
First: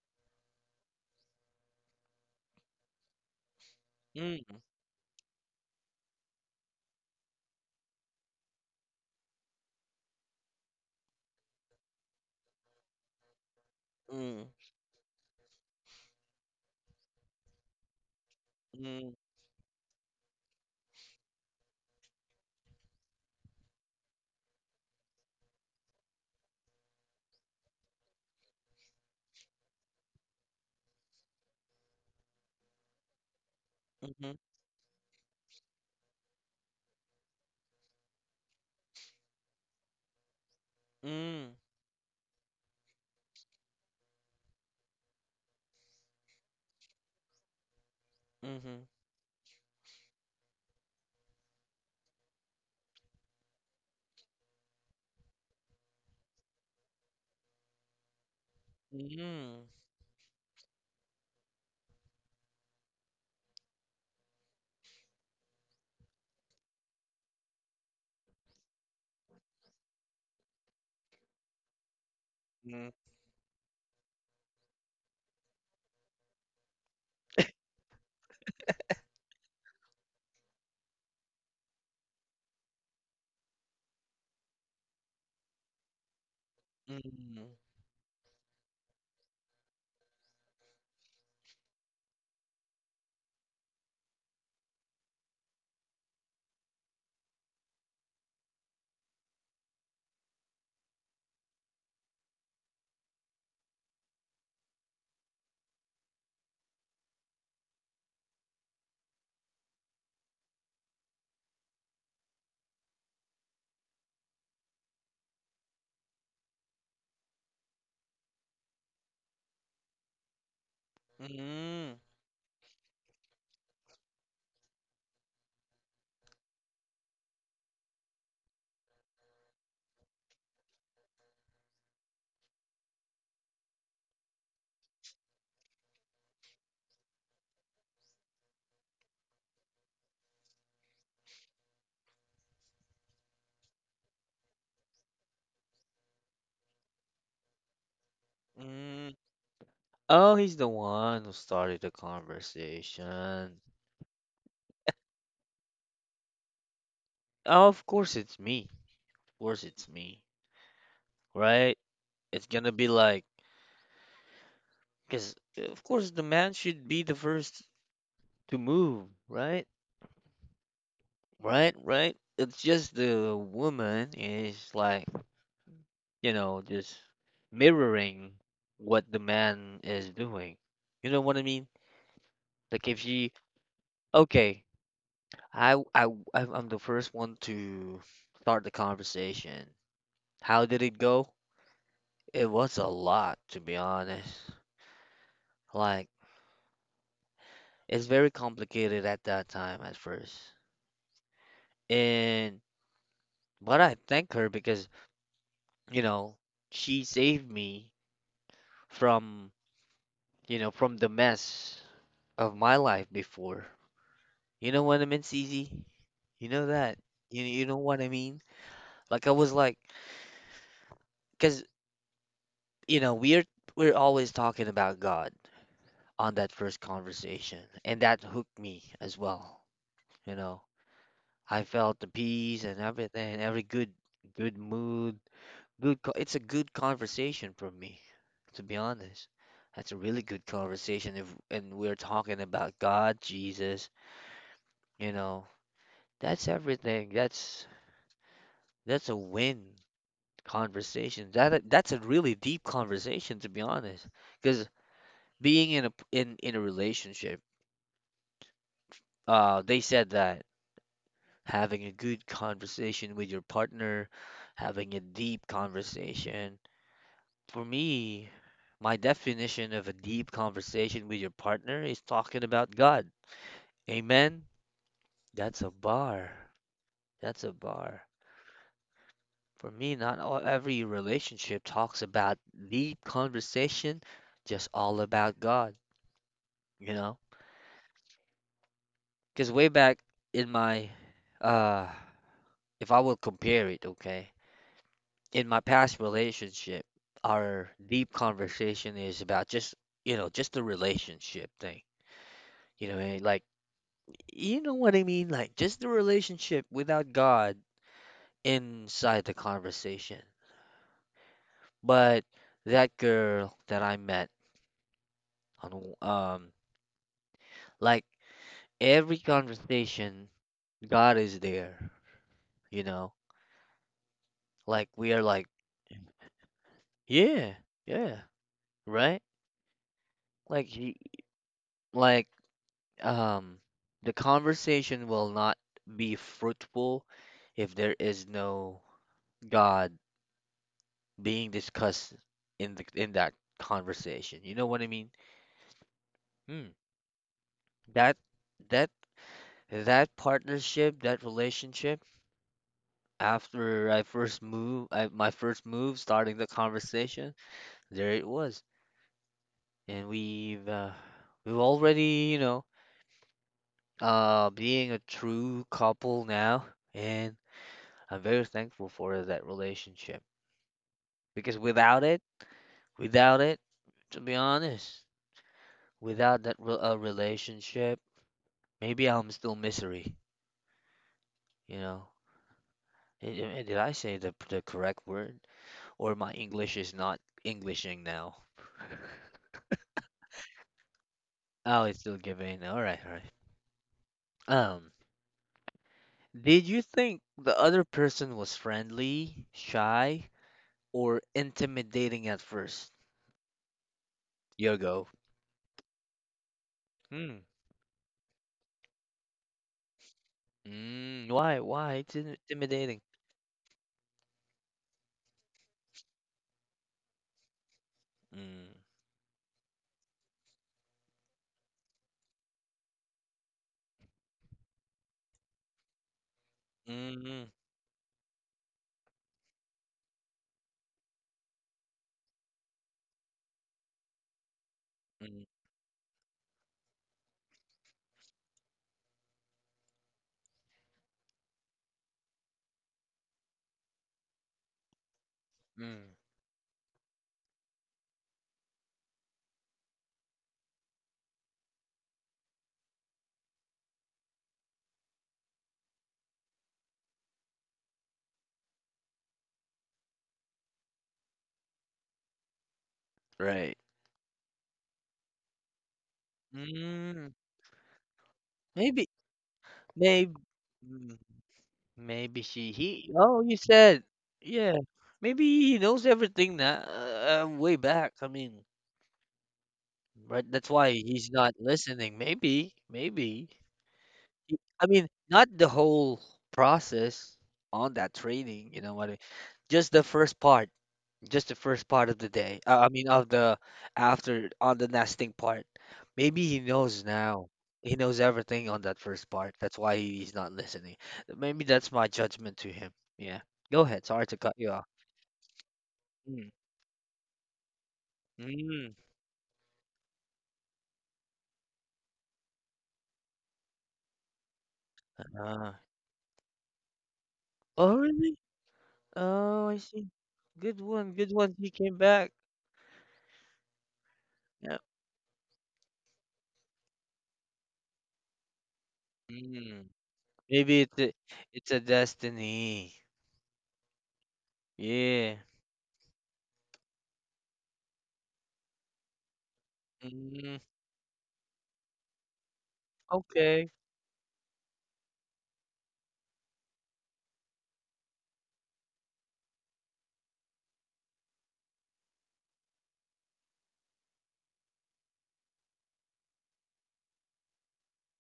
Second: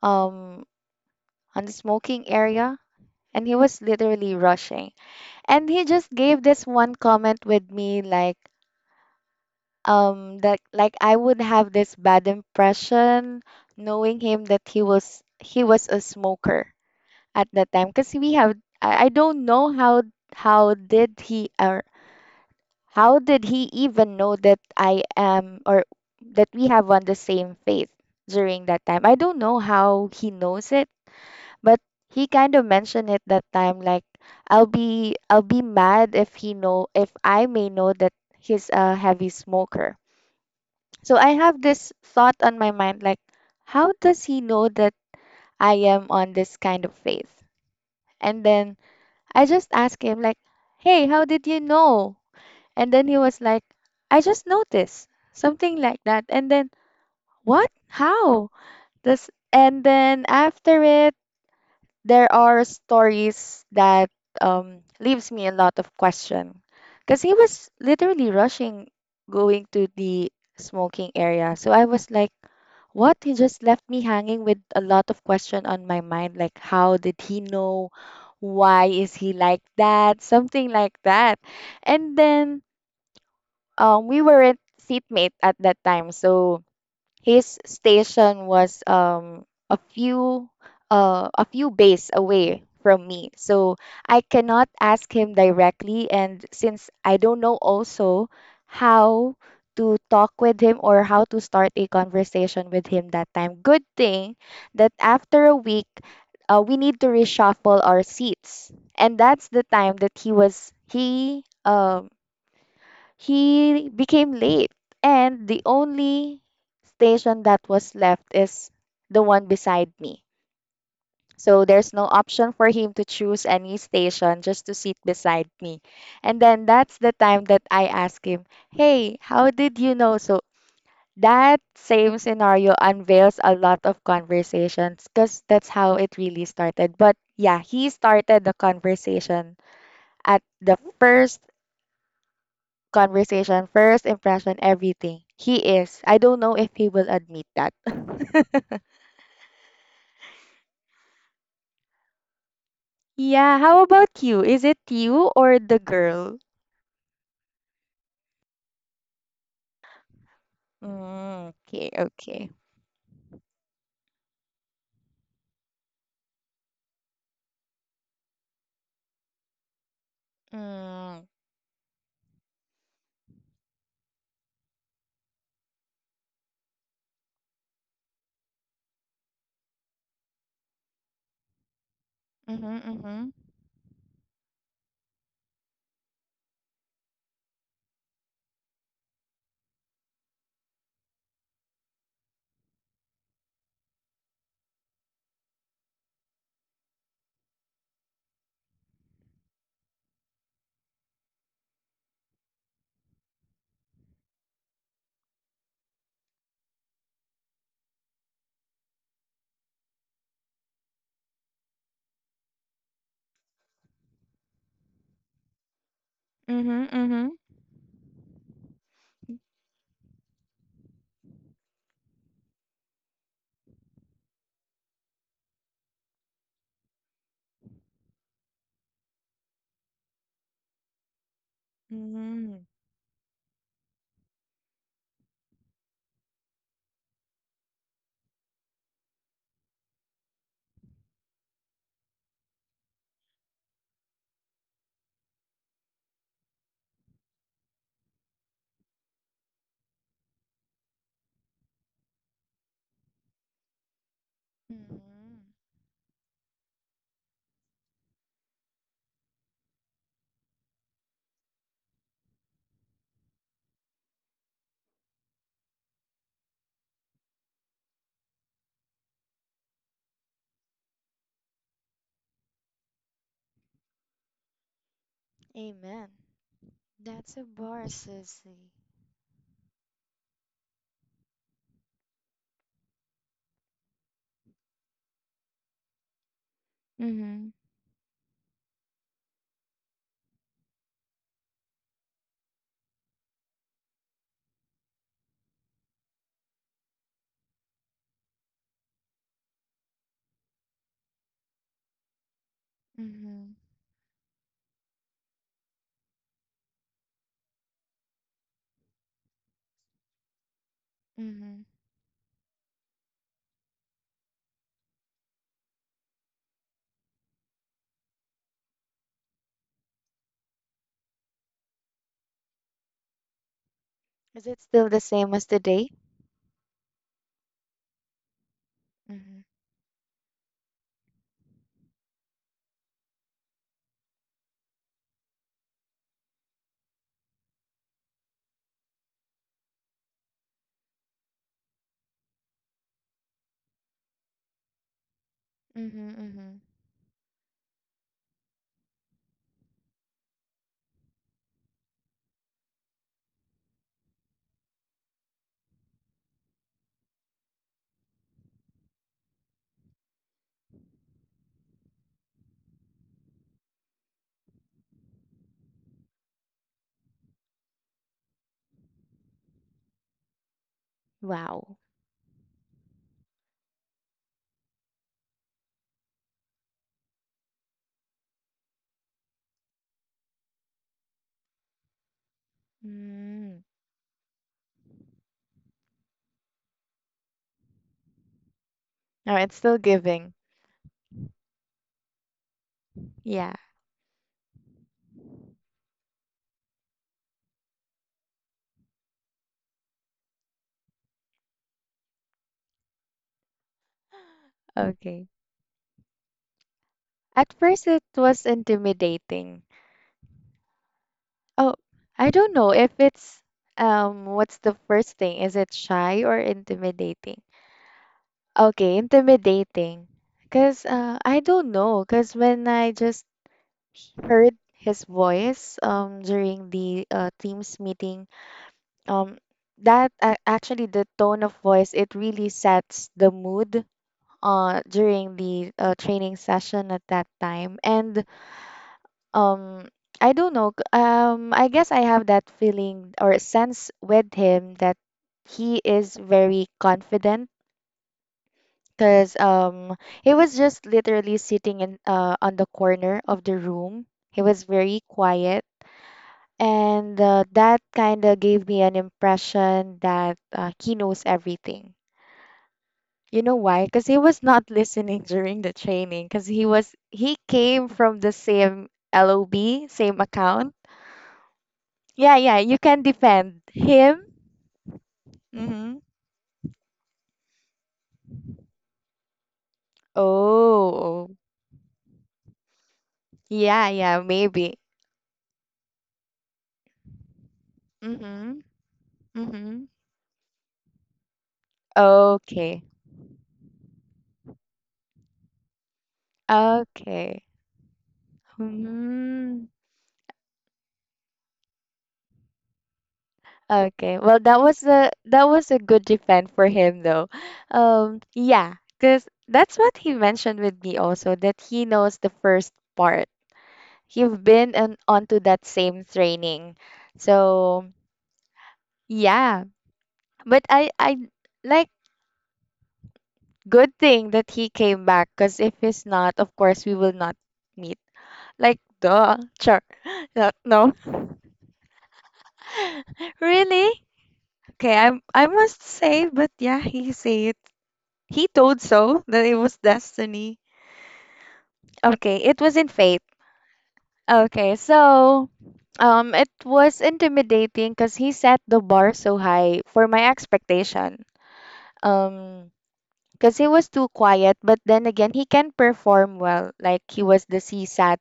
Speaker 2: um, on the smoking area, and he was literally
Speaker 1: mm,
Speaker 2: rushing. And he just gave this one comment with me like, that like I would have this bad impression, knowing
Speaker 1: mm,
Speaker 2: him that he was a smoker at that time, because we have I
Speaker 1: mm,
Speaker 2: don't know how how did he ar- how did he even know that I am, or that we have on the same faith during that time? I don't know how he knows it, but he kind of mentioned it that time like
Speaker 1: mm-hmm,
Speaker 2: I'll be mad if he know if I may know that he's a heavy smoker. So I
Speaker 1: mm,
Speaker 2: have this thought on my mind, like how does he know that I am on this kind of faith? And then
Speaker 1: mm-hmm,
Speaker 2: I just ask him like, "Hey, how did you know?" And then he was like, I just noticed something like that. And then, what? How? This,
Speaker 1: mm,
Speaker 2: and then after it, there are stories that leaves me a lot of question. Because he was literally rushing going to the smoking area. So I was like, what? He just left me hanging with a lot of question on my mind. Like, how did he know? Why is he like that? Something like that. And then we weren't seatmate at that time, so
Speaker 1: mm,
Speaker 2: his station was a few a few bays away from me, so I cannot ask him directly. And since I don't know also how to talk with him or how to start a conversation with him that time, good thing that after a week, we need to reshuffle our seats, and that's the time that he he became late, and the only station that was left is the one beside me.
Speaker 1: mm,
Speaker 2: So there's
Speaker 1: mm,
Speaker 2: no option for him to choose any station just to sit beside me. And then that's the time that I ask him, "Hey, how did you know?" So that same scenario unveils a lot of conversations because that's how it really started. But yeah, he started the conversation at the first conversation, first impression, everything. He is. I don't know if he will admit that. *laughs*
Speaker 1: mm. Oh, he's the one who started the conversation.
Speaker 2: Yeah, how about you? Is it you or the girl?
Speaker 1: Oh, of course it's me. Of course it's me,
Speaker 2: Mm,
Speaker 1: right?
Speaker 2: okay,
Speaker 1: It's
Speaker 2: okay.
Speaker 1: gonna be like, because of course the man should be the first to move, right?
Speaker 2: Mm,
Speaker 1: Right, right. It's just the woman is like, you know, just mirroring what the man is doing. You know what I mean?
Speaker 2: mm-hmm,
Speaker 1: Like if
Speaker 2: mm-hmm,
Speaker 1: she, okay, I, w- I'm the first one to start the conversation. How did it go? It was a lot, to be honest. Like, it's very complicated at that time at first. And, but I thank her because, you know, she saved me from, you know, from the mess of my life before. You know what I mean, CZ? You know
Speaker 2: mm-hmm.
Speaker 1: that.
Speaker 2: Mm-hmm,
Speaker 1: You know what I mean? Like I was like, because you know we're always talking about God on that first conversation, and that hooked me as well. You know, I felt the peace
Speaker 2: mm,
Speaker 1: and everything, every good good mood, good. It's a good conversation for me, to be honest. That's a really good conversation if and we're talking about God, Jesus, you know. That's everything. That's a win conversation. That's a really deep conversation, to be honest. Because
Speaker 2: mm,
Speaker 1: being in a in a relationship, they said that having a good conversation with your partner, having a deep conversation. For me, my definition of a deep conversation with your partner is talking about God. Amen. That's a
Speaker 2: amen.
Speaker 1: bar.
Speaker 2: That's
Speaker 1: That's
Speaker 2: a
Speaker 1: a
Speaker 2: bar,
Speaker 1: bar.
Speaker 2: sissy.
Speaker 1: For me, not all, every relationship talks about the conversation, just all about God, you know?
Speaker 2: Mm-hmm,
Speaker 1: Because way back in my, uh, if I will compare it, okay, in my past relationship, our deep conversation is about just, you know, just the relationship thing. You know what I mean? Like,
Speaker 2: mm-hmm,
Speaker 1: you know what I mean? Like, just the relationship without God inside the conversation.
Speaker 2: mm-hmm.
Speaker 1: But that girl that I met on, like, every conversation, God is there, you know?
Speaker 2: Is it still
Speaker 1: Like
Speaker 2: the
Speaker 1: we are
Speaker 2: same as
Speaker 1: like,
Speaker 2: today?
Speaker 1: yeah, yeah, right?
Speaker 2: Mm-hmm,
Speaker 1: Like he like um the conversation will not be fruitful if there is no God being discussed in the in that conversation. You know what I mean?
Speaker 2: mm-hmm, mm-hmm.
Speaker 1: Hmm. That that that partnership, that relationship after I first move, my first move starting the conversation, there it was. And we've already, you know, being a true couple now, and I'm very thankful for that relationship because
Speaker 2: Wow.
Speaker 1: without it, without it, to be honest, without that relationship, maybe I'm still misery, you know.
Speaker 2: Mm.
Speaker 1: Did I say the correct word, or my English is not Englishing now?
Speaker 2: Oh, it's still giving.
Speaker 1: Oh, it's still giving. All right, all right.
Speaker 2: Yeah,
Speaker 1: Um, did you think the other person was friendly, shy, or intimidating at first? You go.
Speaker 2: okay.
Speaker 1: Hmm.
Speaker 2: At first, it was intimidating.
Speaker 1: Mm, why?
Speaker 2: Oh,
Speaker 1: Why? It's
Speaker 2: I don't know if
Speaker 1: intimidating.
Speaker 2: it's what's the first thing? Is it shy or intimidating?
Speaker 1: Mm.
Speaker 2: Okay, intimidating. Cause I don't know. Cause when I just heard his voice during the
Speaker 1: Mm.
Speaker 2: team's meeting, um, that actually the tone of voice it really sets the mood during
Speaker 1: Mm.
Speaker 2: the training session at that time. And um I don't know. I guess I have that feeling or sense with him that he
Speaker 1: Mm.
Speaker 2: is very confident because he was just literally sitting in on the corner of the room. He was very quiet, and that kind of gave me an impression that he knows everything. You know
Speaker 1: Right.
Speaker 2: why? Because he was not *laughs* listening during the training. Because
Speaker 1: Mm.
Speaker 2: he came from the same
Speaker 1: Maybe.
Speaker 2: LOB, same
Speaker 1: Maybe.
Speaker 2: account. Yeah,
Speaker 1: Maybe
Speaker 2: yeah,
Speaker 1: she.
Speaker 2: you can
Speaker 1: He. Oh, you
Speaker 2: defend
Speaker 1: said.
Speaker 2: him.
Speaker 1: Yeah. Maybe he
Speaker 2: Mm-hmm.
Speaker 1: knows everything now. Way back. I mean, right. That's why he's
Speaker 2: Oh,
Speaker 1: not listening. Maybe. Maybe.
Speaker 2: yeah, yeah, maybe.
Speaker 1: I mean, not the whole process on that
Speaker 2: Mm-hmm.
Speaker 1: training. You know what I mean?
Speaker 2: Mm-hmm.
Speaker 1: Just the first part. Just the first part of the day.
Speaker 2: Okay.
Speaker 1: I mean, of the after on the nesting part. Maybe he knows
Speaker 2: Okay.
Speaker 1: now. He knows everything on that first part.
Speaker 2: Hmm.
Speaker 1: That's why he's not listening. Maybe that's my judgment to him. Yeah. Go ahead.
Speaker 2: Okay.
Speaker 1: Sorry to
Speaker 2: Well,
Speaker 1: cut you off.
Speaker 2: that was a good
Speaker 1: Mm.
Speaker 2: defense for him though. Yeah,
Speaker 1: Mm.
Speaker 2: 'cause that's what he mentioned with me also, that he knows the first part. He've been on onto that
Speaker 1: Uh,
Speaker 2: same training. So,
Speaker 1: oh, really?
Speaker 2: yeah.
Speaker 1: Oh, I see.
Speaker 2: But
Speaker 1: Good
Speaker 2: I
Speaker 1: one.
Speaker 2: I
Speaker 1: Good one. He
Speaker 2: like
Speaker 1: came back.
Speaker 2: good thing that he
Speaker 1: Yeah.
Speaker 2: came back, because if he's not, of course, we will not meet. Like, duh, sure.
Speaker 1: Mm.
Speaker 2: *laughs* No,
Speaker 1: Maybe
Speaker 2: no.
Speaker 1: it's a destiny.
Speaker 2: Really? Okay, I
Speaker 1: Yeah.
Speaker 2: I must say, but yeah, he said he told so that it was
Speaker 1: Mm.
Speaker 2: destiny. Okay, it was in fate.
Speaker 1: Okay.
Speaker 2: Okay, so it was intimidating because he set the bar so high for my expectation. Um, because he was too quiet, but then again, he can perform well. Like he was the CSAT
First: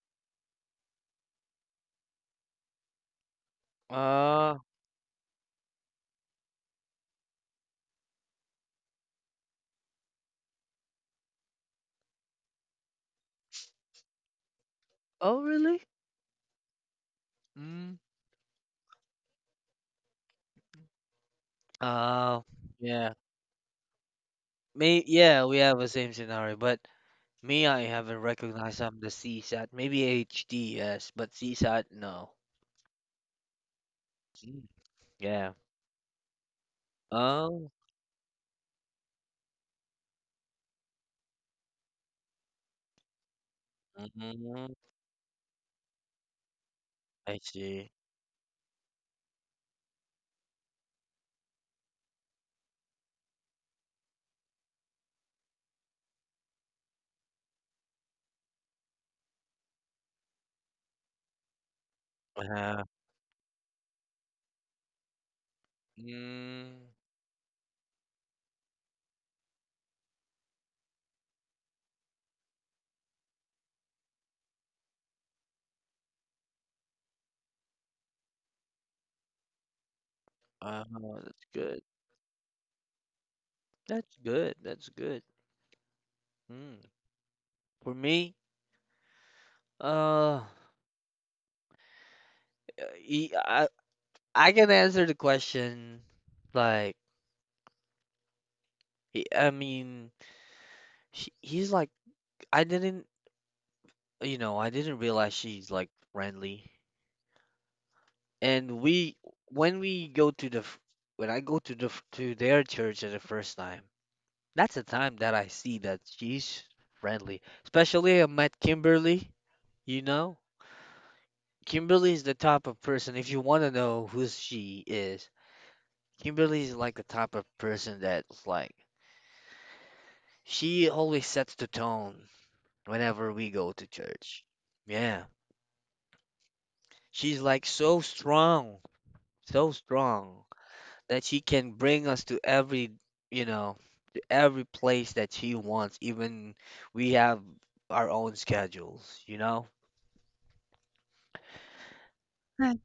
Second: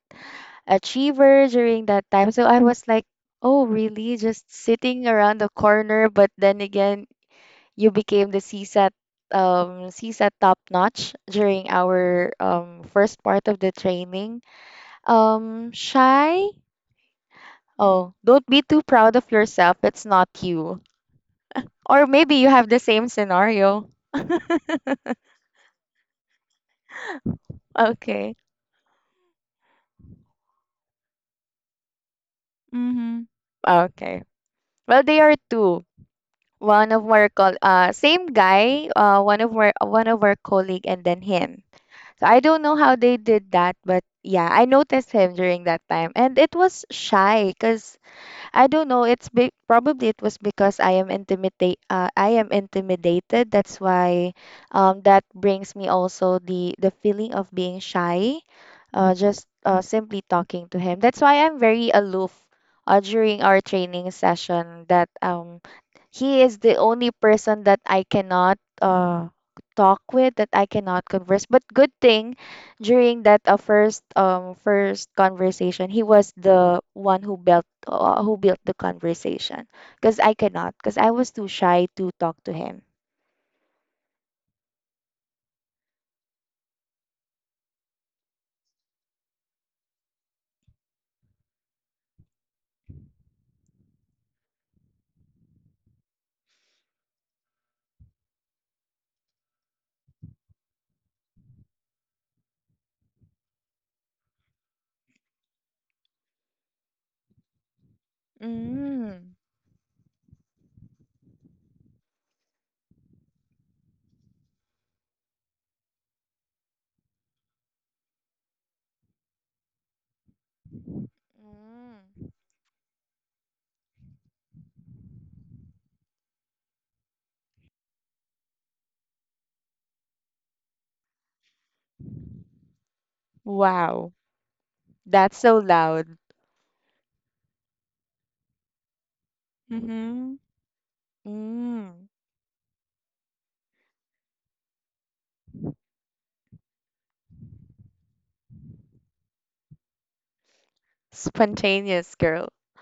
Speaker 2: achiever during that time. So I was like, oh, really? Just
Speaker 1: Uh,
Speaker 2: sitting around the corner. But then again, you became the CSAT, CSAT top notch during our first part of the training.
Speaker 1: oh, really?
Speaker 2: Shy?
Speaker 1: Mm.
Speaker 2: Oh, don't be too proud of yourself. It's not you. Or maybe
Speaker 1: Uh,
Speaker 2: you have the same
Speaker 1: yeah.
Speaker 2: scenario. *laughs*
Speaker 1: Me, yeah, we have the same scenario, but me, I haven't
Speaker 2: Okay.
Speaker 1: recognized I'm the CSAT. Maybe HD, yes, but CSAT, no.
Speaker 2: Mm-hmm. Okay.
Speaker 1: Mm.
Speaker 2: Well, they are
Speaker 1: Yeah.
Speaker 2: two. One of our col
Speaker 1: Oh,
Speaker 2: same guy, one of our colleague and then him. So I don't know how they did that, but yeah, I
Speaker 1: mm,
Speaker 2: noticed him during that time. And it was
Speaker 1: I
Speaker 2: shy
Speaker 1: see.
Speaker 2: because I don't know. Probably it was because I am intimidated. That's why, that brings me also the feeling of being shy, just simply talking to him. That's why I'm very aloof.
Speaker 1: Uh,
Speaker 2: During our training session, that he is the
Speaker 1: mm,
Speaker 2: only person that I cannot talk with, that I cannot converse. But good thing during that first first conversation, he was the one who built the conversation, because I cannot
Speaker 1: uh,
Speaker 2: because I was
Speaker 1: that's
Speaker 2: too
Speaker 1: good.
Speaker 2: shy to talk to him.
Speaker 1: That's good. That's good. Mm. For me, uh, y- I, I can answer the question like, I mean, he's like, I didn't. You know, I didn't realize she's like friendly. And
Speaker 2: Mm.
Speaker 1: when we go to the, when I go to the to their church for the first time, that's the time that I see that she's friendly. Especially I met Kimberly. You know, Kimberly is
Speaker 2: Mm.
Speaker 1: the type of person. If you want to know who she is, Kimberly is like the type of person that's like she always sets the tone whenever we go to
Speaker 2: Wow.
Speaker 1: church. Yeah,
Speaker 2: That's so loud.
Speaker 1: she's like so strong, so
Speaker 2: Mm-hmm.
Speaker 1: strong, that she can bring
Speaker 2: Mm.
Speaker 1: us to every, you know, to every place that she wants, even we have our own schedules, you know?
Speaker 2: Spontaneous girl.
Speaker 1: Right.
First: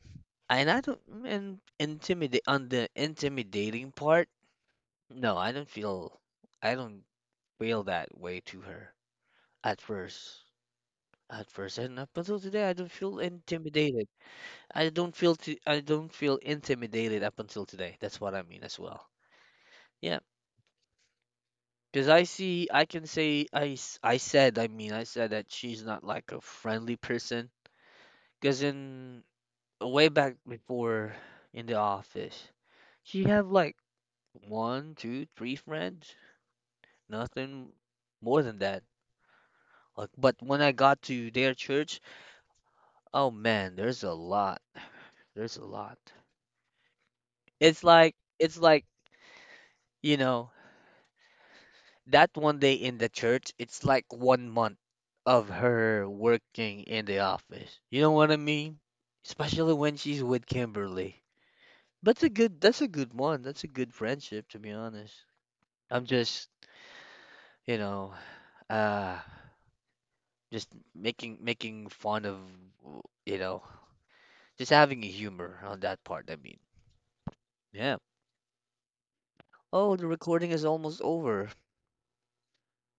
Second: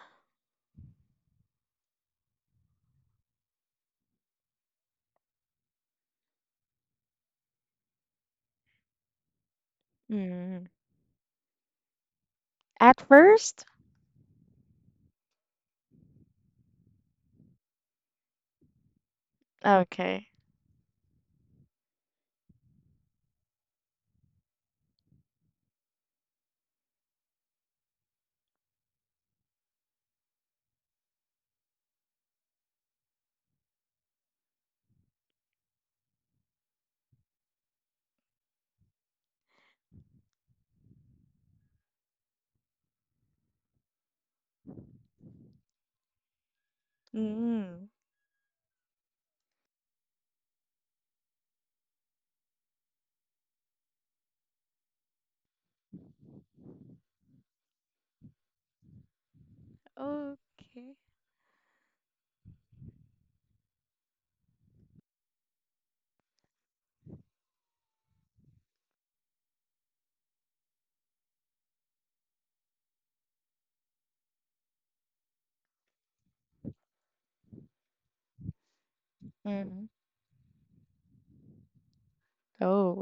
Speaker 1: And I don't and intimidate on the intimidating part, no, I don't feel that way to her at first.
Speaker 2: Mm.
Speaker 1: At first and up until today I don't
Speaker 2: At
Speaker 1: feel
Speaker 2: first,
Speaker 1: intimidated. I don't feel intimidated up until today. That's what I mean as well. Yeah.
Speaker 2: okay.
Speaker 1: Because I see, I can say, I said, I mean, I said that she's not like a friendly person. Because in way back before in the office, she had like one, two, three friends, nothing more than that. Like, but when I got to their church, oh man, there's a lot. There's a lot.
Speaker 2: Mm.
Speaker 1: It's like, you know, that one day in the church, it's like one month of her working in the office. You know what I mean? Especially when she's with
Speaker 2: Okay.
Speaker 1: Kimberly. That's a good one. That's a good friendship, to be honest. I'm just, you know, uh just making making fun of, you know, just having a humor on that part, I mean. Yeah.
Speaker 2: Mm.
Speaker 1: Oh, the recording is almost over.
Speaker 2: Oh,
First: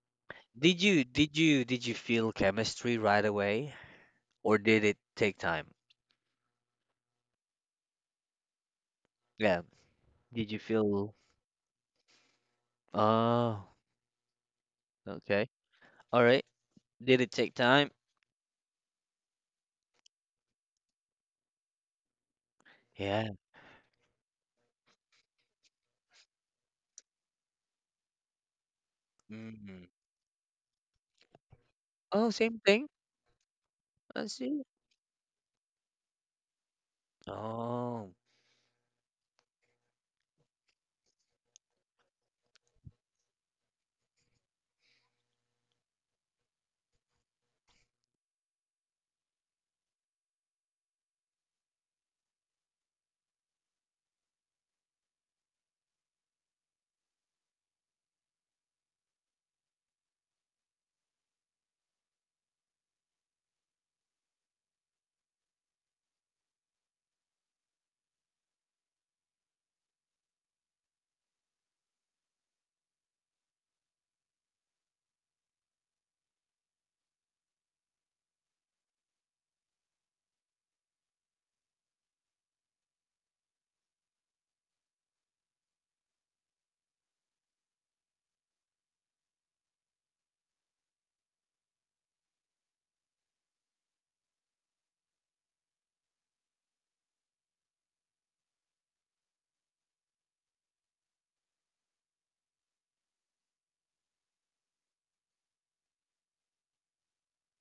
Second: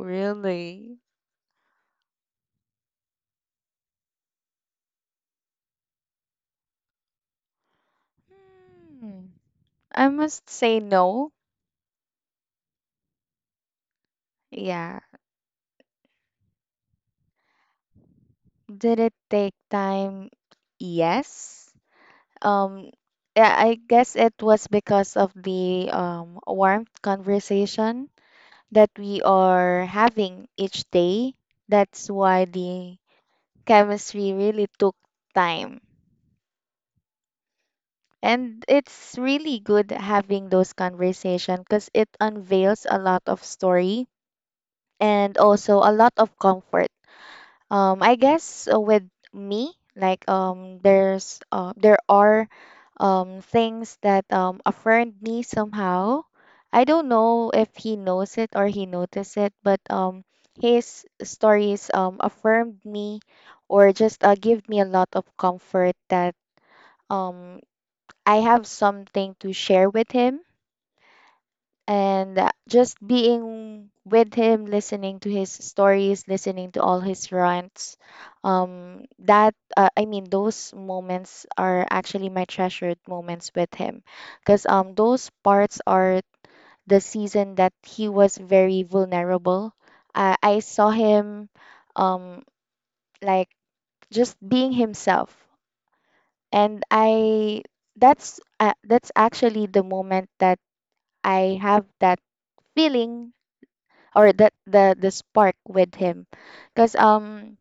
Speaker 1: Did
Speaker 2: really?
Speaker 1: you did you did you feel chemistry right away or did it take time?
Speaker 2: Hmm.
Speaker 1: Yeah.
Speaker 2: I
Speaker 1: Did
Speaker 2: must
Speaker 1: you
Speaker 2: say
Speaker 1: feel.
Speaker 2: no.
Speaker 1: Oh,
Speaker 2: Yeah.
Speaker 1: okay. All right. Did it take time?
Speaker 2: Did it take time? Yes. Um,
Speaker 1: Yeah.
Speaker 2: yeah, I guess it was because of the warmth conversation that we are
Speaker 1: Mm.
Speaker 2: having each day. That's
Speaker 1: Oh,
Speaker 2: why
Speaker 1: same thing.
Speaker 2: the
Speaker 1: I
Speaker 2: chemistry
Speaker 1: see.
Speaker 2: really took time.
Speaker 1: Oh,
Speaker 2: And it's really good having those conversations because it unveils a lot of story and also a lot of comfort. I guess with me, like there are things that affirmed me somehow. I don't know if he knows it or he noticed it, but his stories affirmed me or just give me a lot of comfort that um, I have something to share with him. And just being with him, listening to his stories, listening to all his rants, that I mean, those moments are actually my treasured moments with him, because those parts are the season that he was very vulnerable. I saw him um like just being himself. And I that's actually the moment that I have that feeling, or that the spark with him, because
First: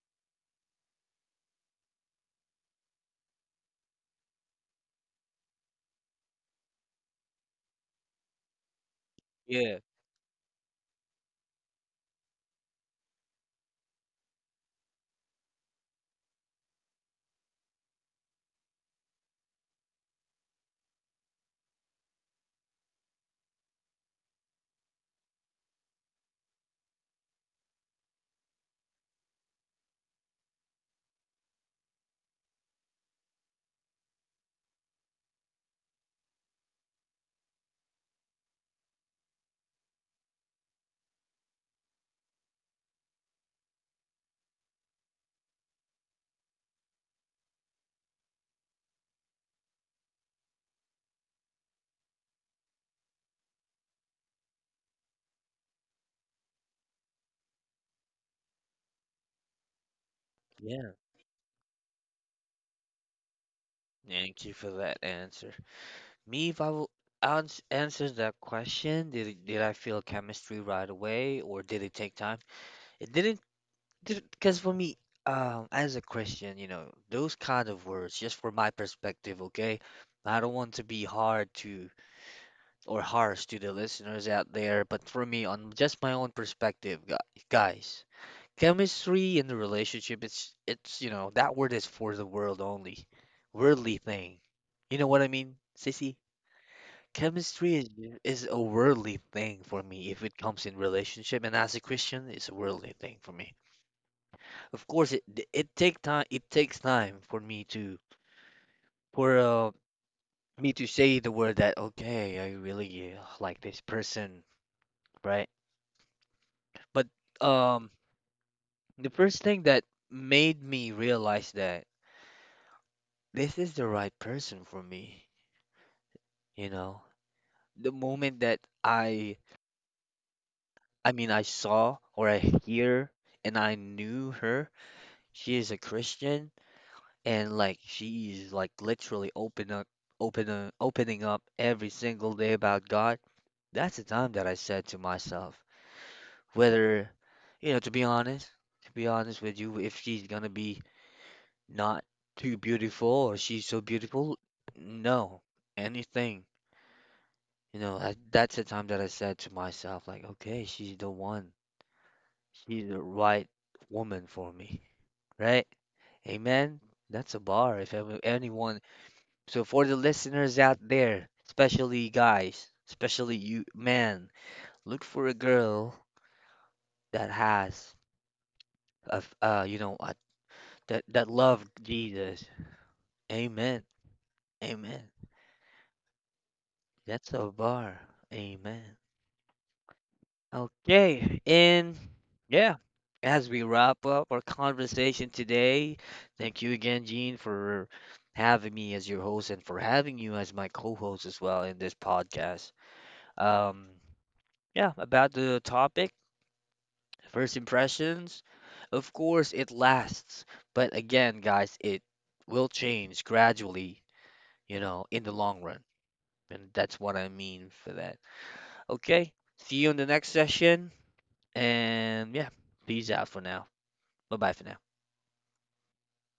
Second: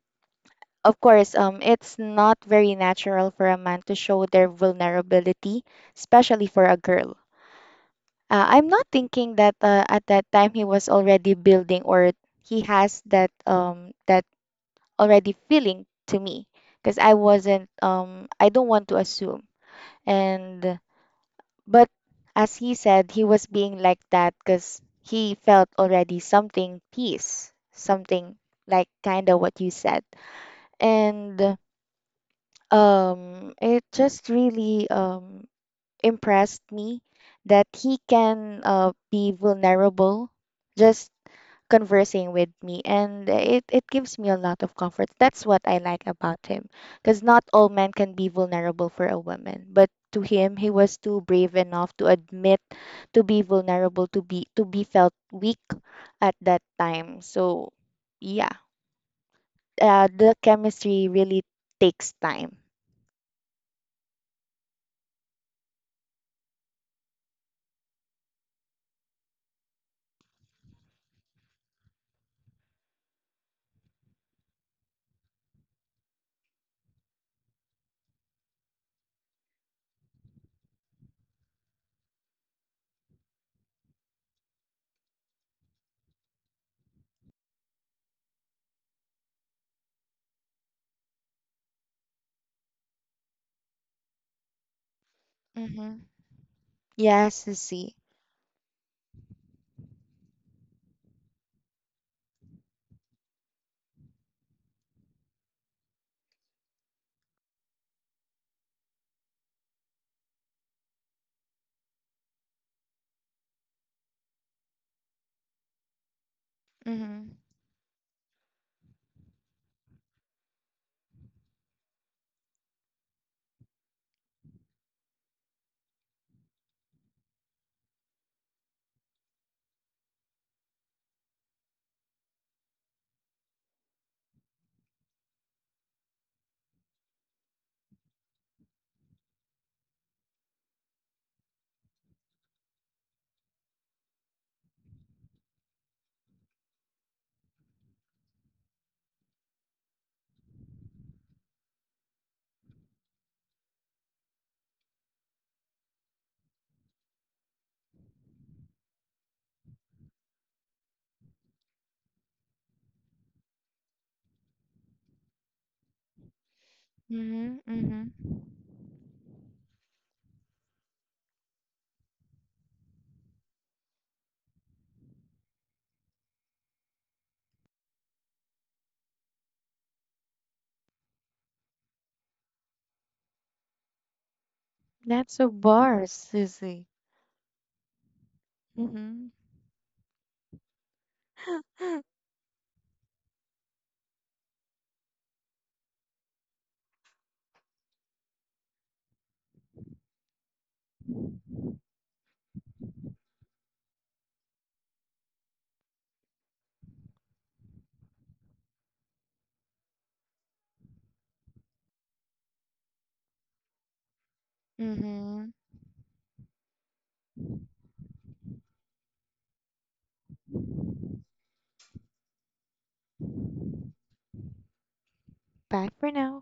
Speaker 2: of course, it's not very natural for a man to show their vulnerability, especially for a girl. I'm not thinking that
Speaker 1: yeah.
Speaker 2: at that time he was already building, or he has that already feeling to me, because I don't want to assume. And but as he said, he was being like that because he felt already something peace, something like kind of what you said. And it just really impressed me that he can be vulnerable just conversing with me. And it gives me a lot of comfort. That's what I like about him, because not all men can be vulnerable for a woman, but to him, he was too brave enough to admit to be vulnerable, to be felt weak at that time. So yeah, the
Speaker 1: Yeah.
Speaker 2: chemistry really takes time.
Speaker 1: Thank you for that answer. Me, if I will answer that question, did it, did I feel chemistry right away or did it take time? It didn't, because for me, as a Christian, you know, those kind of words, just for my perspective, okay? I don't want to be hard to or harsh to the listeners out there, but for me, on just my own perspective, guys, chemistry in the relationship, it's you know that word is for the world only, worldly thing. You know what I mean,
Speaker 2: Mm-hmm.
Speaker 1: Sissy?
Speaker 2: Yes,
Speaker 1: Chemistry is
Speaker 2: see.
Speaker 1: is a worldly thing for me if it comes in relationship, and as a Christian, it's a worldly thing for me. Of course, it take time. It takes time for me to say the word that okay, I really like this person, right? But
Speaker 2: Mm-hmm.
Speaker 1: um, the first thing that made me realize that this is the right person for me, you know, the moment that I mean, I saw or I hear and I knew her, she is a Christian and like she is like literally open up, opening up every single day about God. That's the time that I said to myself, whether, you know, to be honest with you, if she's gonna be not too beautiful or she's so beautiful. No, anything. That's the time that I said to myself, like, okay, she's the one. She's the right woman for me, right? Amen. That's a
Speaker 2: Mm-hmm.
Speaker 1: bar. If
Speaker 2: Mm-hmm.
Speaker 1: ever, anyone, so for the listeners out there, especially guys, especially you, man, look for a girl that has, you know, that that love Jesus. Amen. Amen.
Speaker 2: That's a bar, Susie.
Speaker 1: That's a bar. Amen.
Speaker 2: Mm-hmm.
Speaker 1: Okay, and
Speaker 2: *gasps*
Speaker 1: yeah, as we wrap up our conversation today, thank you again, Gene, for having me as your host and for having you as my co-host as well in this podcast. Um, yeah, about the topic, first impressions. Of course, it lasts, but again, guys, it will change gradually, you know, in the
Speaker 2: *laughs* Mm-hmm.
Speaker 1: long run. And that's what I mean for that. Okay, see you in the next session, and yeah, peace out for now. Bye bye for now.
Speaker 2: Bye for now.